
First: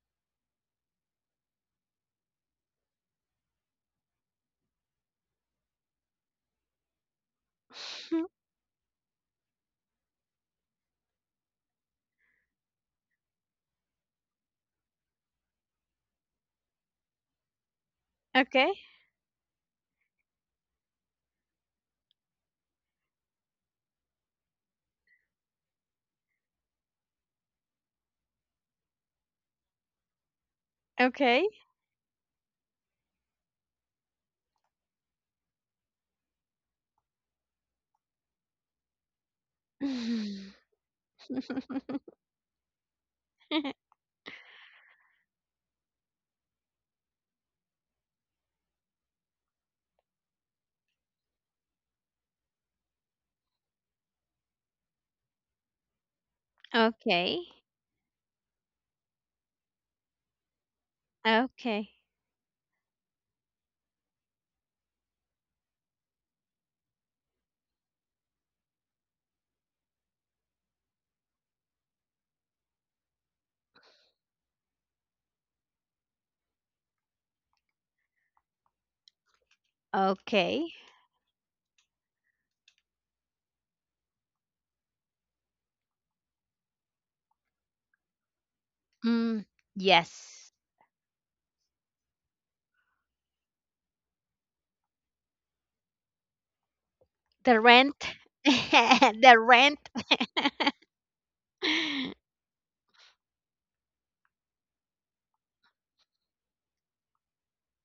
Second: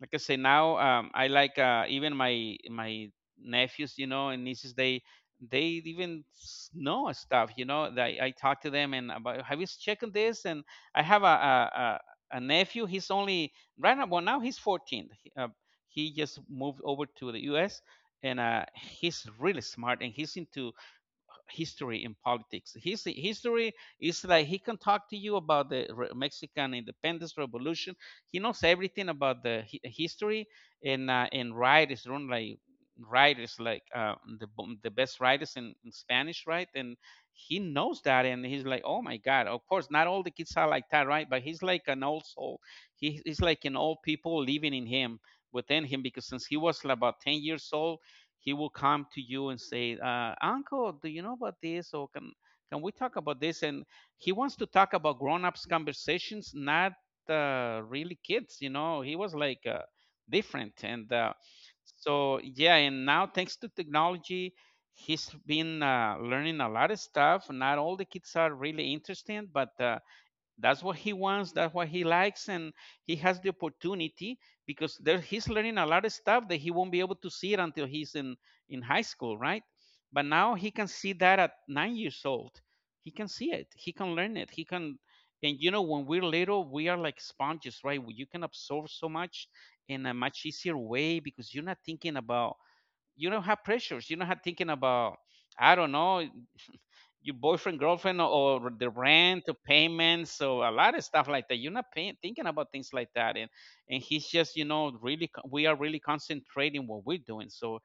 Speaker 2: Like I say now, I like even my nephews, you know, and nieces. Know stuff, you know. I
Speaker 1: (laughs)
Speaker 2: talk to them and about, "Have you checked on this?" And I have a nephew. He's only right now well Now he's 14. He just moved over to the US, and
Speaker 1: Okay,
Speaker 2: he's really smart, and he's into history in politics. His history is like, he can talk to you about the Mexican Independence Revolution. He knows everything about the history,
Speaker 1: okay.
Speaker 2: and right is run like writers, like the best writers in Spanish, right? And he knows that, and he's like, oh my god! Of course, not all the kids are like that, right? But he's like an old soul. He's like an old
Speaker 1: (laughs)
Speaker 2: people living in him, within him, because since he was about 10 years old, he will come to you and say, "Uncle, do you know about this? Or can we talk about this?" And he wants to talk about grown-ups conversations, not
Speaker 1: Okay,
Speaker 2: really kids. You know, he was like different, and
Speaker 1: okay,
Speaker 2: so yeah. And now, thanks to technology, he's been learning a lot of stuff. Not all the kids are really interested, but that's what he wants, that's what he likes, and he has the opportunity because there he's learning a lot of stuff that he won't be able to see it until he's in high school, right? But now
Speaker 1: okay.
Speaker 2: he can see that at 9 years old, he can see it, he can learn it, he can. And you know, when we're little we are like sponges, right? Well, you can absorb so
Speaker 1: Mm,
Speaker 2: much in a much
Speaker 1: yes,
Speaker 2: easier way because you're not thinking about, you don't have pressures, you're not thinking about, I don't know, your
Speaker 1: the
Speaker 2: boyfriend,
Speaker 1: rent.
Speaker 2: girlfriend,
Speaker 1: (laughs)
Speaker 2: or the
Speaker 1: The
Speaker 2: rent, the
Speaker 1: rent.
Speaker 2: payments, so a lot of stuff like that. You're not paying,
Speaker 1: (laughs)
Speaker 2: thinking about things like that. And he's just, you know, really, we are really concentrating what we're doing. So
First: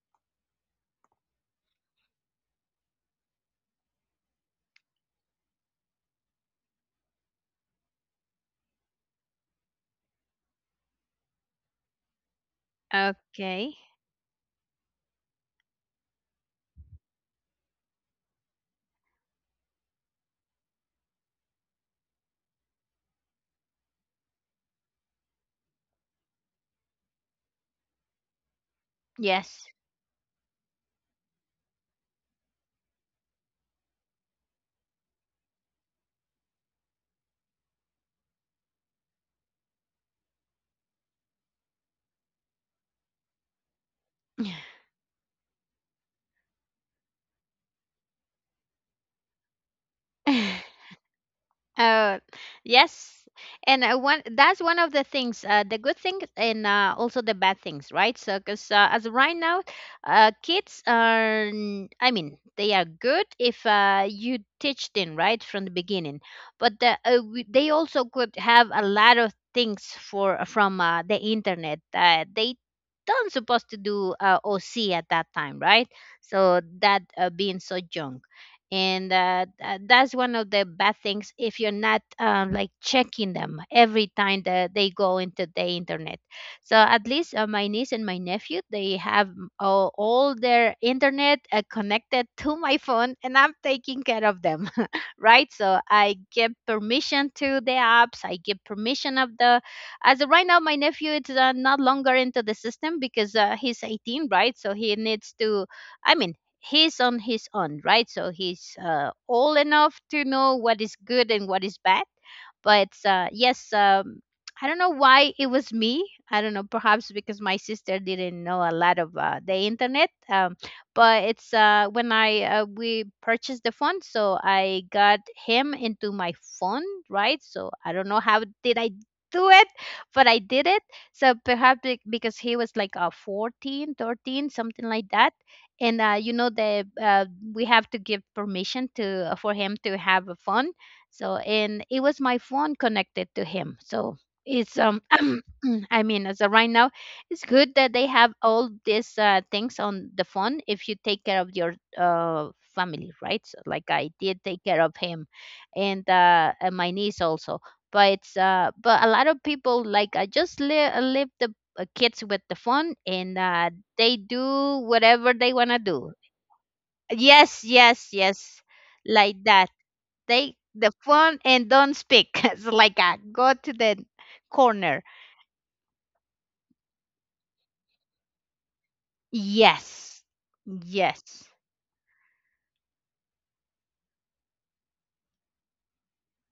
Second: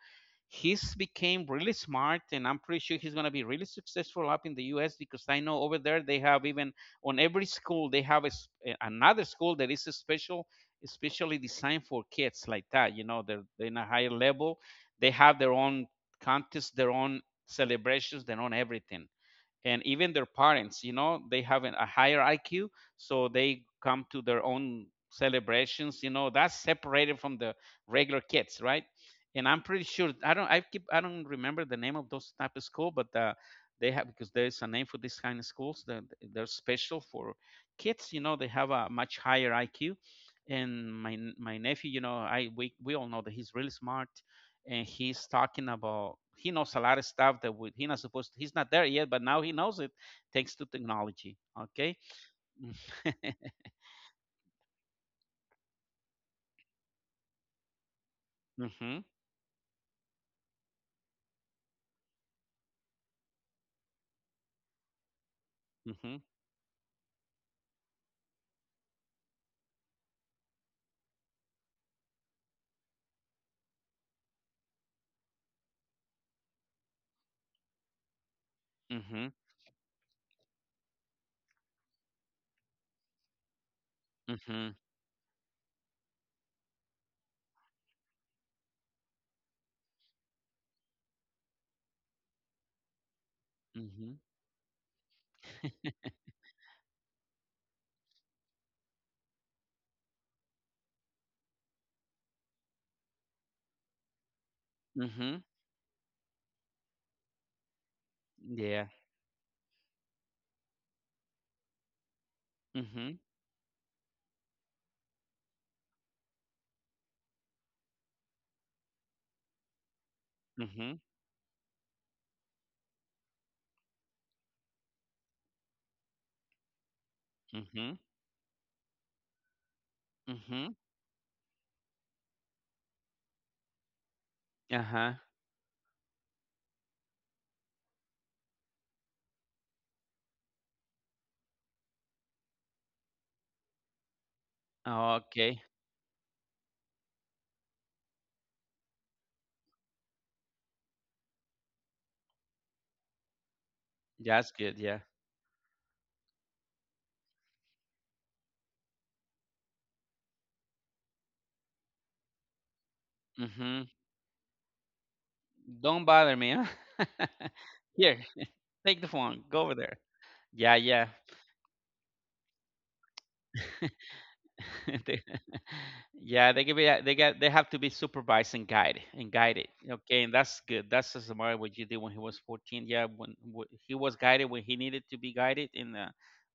Speaker 2: he's became really smart, and I'm pretty sure he's gonna be really successful up in the U.S. because I know over there they have, even on every school they have another school that is a special, especially designed for kids like that. You know, they're
Speaker 1: Okay,
Speaker 2: in a higher level. They have their own contests, their own celebrations, their own everything, and even their parents, you know, they have a higher IQ, so they come to their own celebrations, you know, that's separated from the regular kids, right? And I'm
Speaker 1: yes.
Speaker 2: pretty sure, I don't remember the name of those type of school, but they have, because there is a name for this kind of schools, that they're special for kids, you know. They have a much higher IQ. And my nephew, you know, I we all know that he's really smart, and he's talking about, he knows a lot of stuff that he's not supposed to, he's not there yet, but now he knows it, thanks to
Speaker 1: (laughs)
Speaker 2: technology. Okay.
Speaker 1: Uh, yes.
Speaker 2: (laughs)
Speaker 1: And one that's one of the things, the good things, and also the bad things, right? So, because
Speaker 2: Mhm.
Speaker 1: as of right now, kids are, I mean, they are good if you teach them right from the beginning,
Speaker 2: Mhm.
Speaker 1: but they also could have a lot of things for from the internet that they don't supposed to do, or see at that time, right? So that being so young, and
Speaker 2: Mhm.
Speaker 1: that's one of the bad things if you're not like checking them every time that
Speaker 2: Mhm.
Speaker 1: they go into the internet. So at least my niece and my nephew, they have, all their internet connected to my phone, and I'm taking
Speaker 2: Mhm.
Speaker 1: care of them. (laughs) Right, so I give permission to the apps, I give permission of the, as of right now my nephew is not longer into the system because he's 18, right, so he needs
Speaker 2: Mhm.
Speaker 1: to I mean, he's on his own, right? So he's
Speaker 2: Yeah.
Speaker 1: old enough to know what is good and what is bad. But
Speaker 2: Mhm.
Speaker 1: yes, I don't know why it was me. I don't know, perhaps because my sister didn't know a lot of the internet.
Speaker 2: Mhm.
Speaker 1: But it's when I we purchased the phone, so I got him into my phone, right? So I
Speaker 2: Mhm.
Speaker 1: don't know how did I do it, but I did
Speaker 2: Mhm.
Speaker 1: it. So perhaps because he was like 14, 13,
Speaker 2: Uh
Speaker 1: something like
Speaker 2: huh.
Speaker 1: that. And you know the we have to give permission to for him to have a phone, so, and it was my phone connected to him. So, it's
Speaker 2: Okay.
Speaker 1: (clears throat) I mean, as of right now, it's good that they have all these things on the phone if you take care of your family, right? So like I did,
Speaker 2: That's
Speaker 1: take
Speaker 2: good.
Speaker 1: care of
Speaker 2: Yeah.
Speaker 1: him, and my niece also. But it's but a lot of people, like, I just leave the kids with the phone, and
Speaker 2: Mhm.
Speaker 1: they do whatever they want to
Speaker 2: Don't
Speaker 1: do.
Speaker 2: bother me. Huh? (laughs)
Speaker 1: Yes, yes,
Speaker 2: Here,
Speaker 1: yes.
Speaker 2: take the
Speaker 1: Like
Speaker 2: phone. Go
Speaker 1: that.
Speaker 2: over there.
Speaker 1: Take
Speaker 2: Yeah.
Speaker 1: the
Speaker 2: Yeah.
Speaker 1: phone and don't speak. (laughs) It's like a go to
Speaker 2: (laughs)
Speaker 1: the corner.
Speaker 2: (laughs) They (laughs) yeah, they give it. They get. They have to be supervised and guided and guided. Okay,
Speaker 1: Yes.
Speaker 2: and that's good. That's as
Speaker 1: Yes.
Speaker 2: smart what you did when he was 14. Yeah, when he was guided when he needed to be guided, and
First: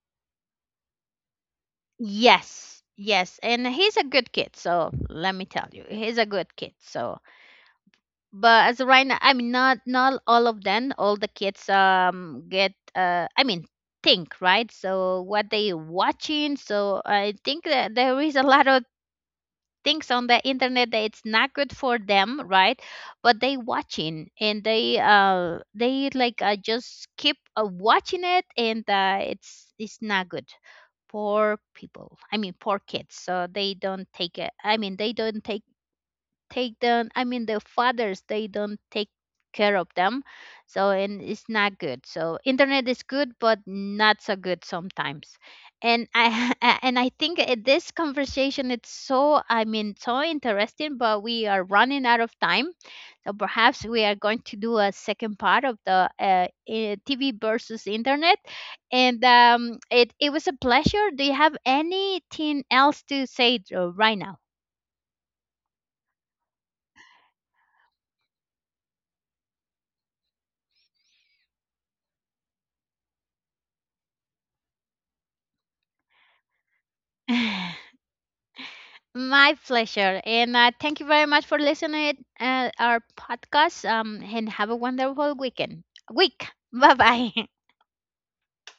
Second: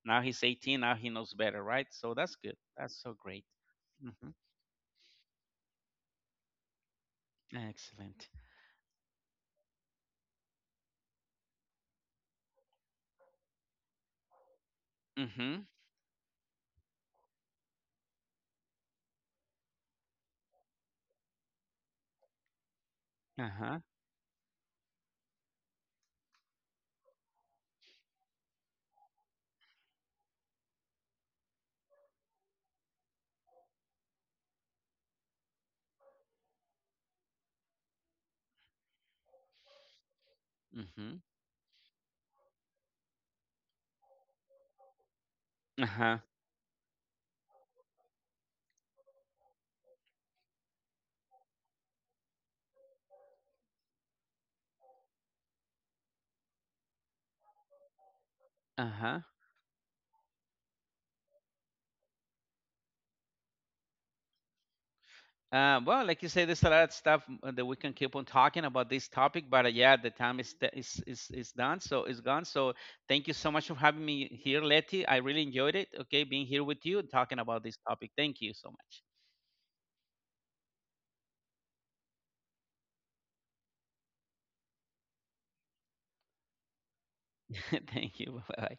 Speaker 2: now he's 18. Now he knows better, right? So that's good.
Speaker 1: Yes.
Speaker 2: That's so
Speaker 1: Yes.
Speaker 2: great.
Speaker 1: And he's a
Speaker 2: Hmm.
Speaker 1: good kid. So let me tell you, he's a good kid. So,
Speaker 2: Excellent.
Speaker 1: but as of right now, I mean, not all of them, all the kids, I mean, think, right? So what
Speaker 2: Mm-hmm.
Speaker 1: they watching. So I think that there is a lot of things on the internet that it's not good for them, right? But
Speaker 2: Uh
Speaker 1: they
Speaker 2: huh.
Speaker 1: watching, and they like, just keep watching it, and it's not good. Poor people, I mean, poor kids, so they don't take it, I mean, they don't take them, I mean, the fathers, they don't take care of them. So,
Speaker 2: Mm-hmm.
Speaker 1: and it's not good. So internet is good but not so good sometimes.
Speaker 2: Uh
Speaker 1: And
Speaker 2: huh.
Speaker 1: I (laughs) And I think this conversation, it's so, I mean, so interesting, but we are running out of time. So perhaps we are going to do a second part of the TV versus internet.
Speaker 2: Uh huh.
Speaker 1: And it was a pleasure. Do you have anything else to say right now?
Speaker 2: Well, like you say, there's a lot of stuff that we can keep on talking about this topic, but yeah, the time is, is done, so it's gone. So thank you so much for having me here, Letty. I really enjoyed it. Okay, being here with you and talking about this
Speaker 1: (laughs)
Speaker 2: topic. Thank you so much.
Speaker 1: My pleasure. And thank you very much for listening to our podcast, and have a wonderful weekend. Week. Bye bye. (laughs)
Speaker 2: (laughs) Thank you. Bye. Bye.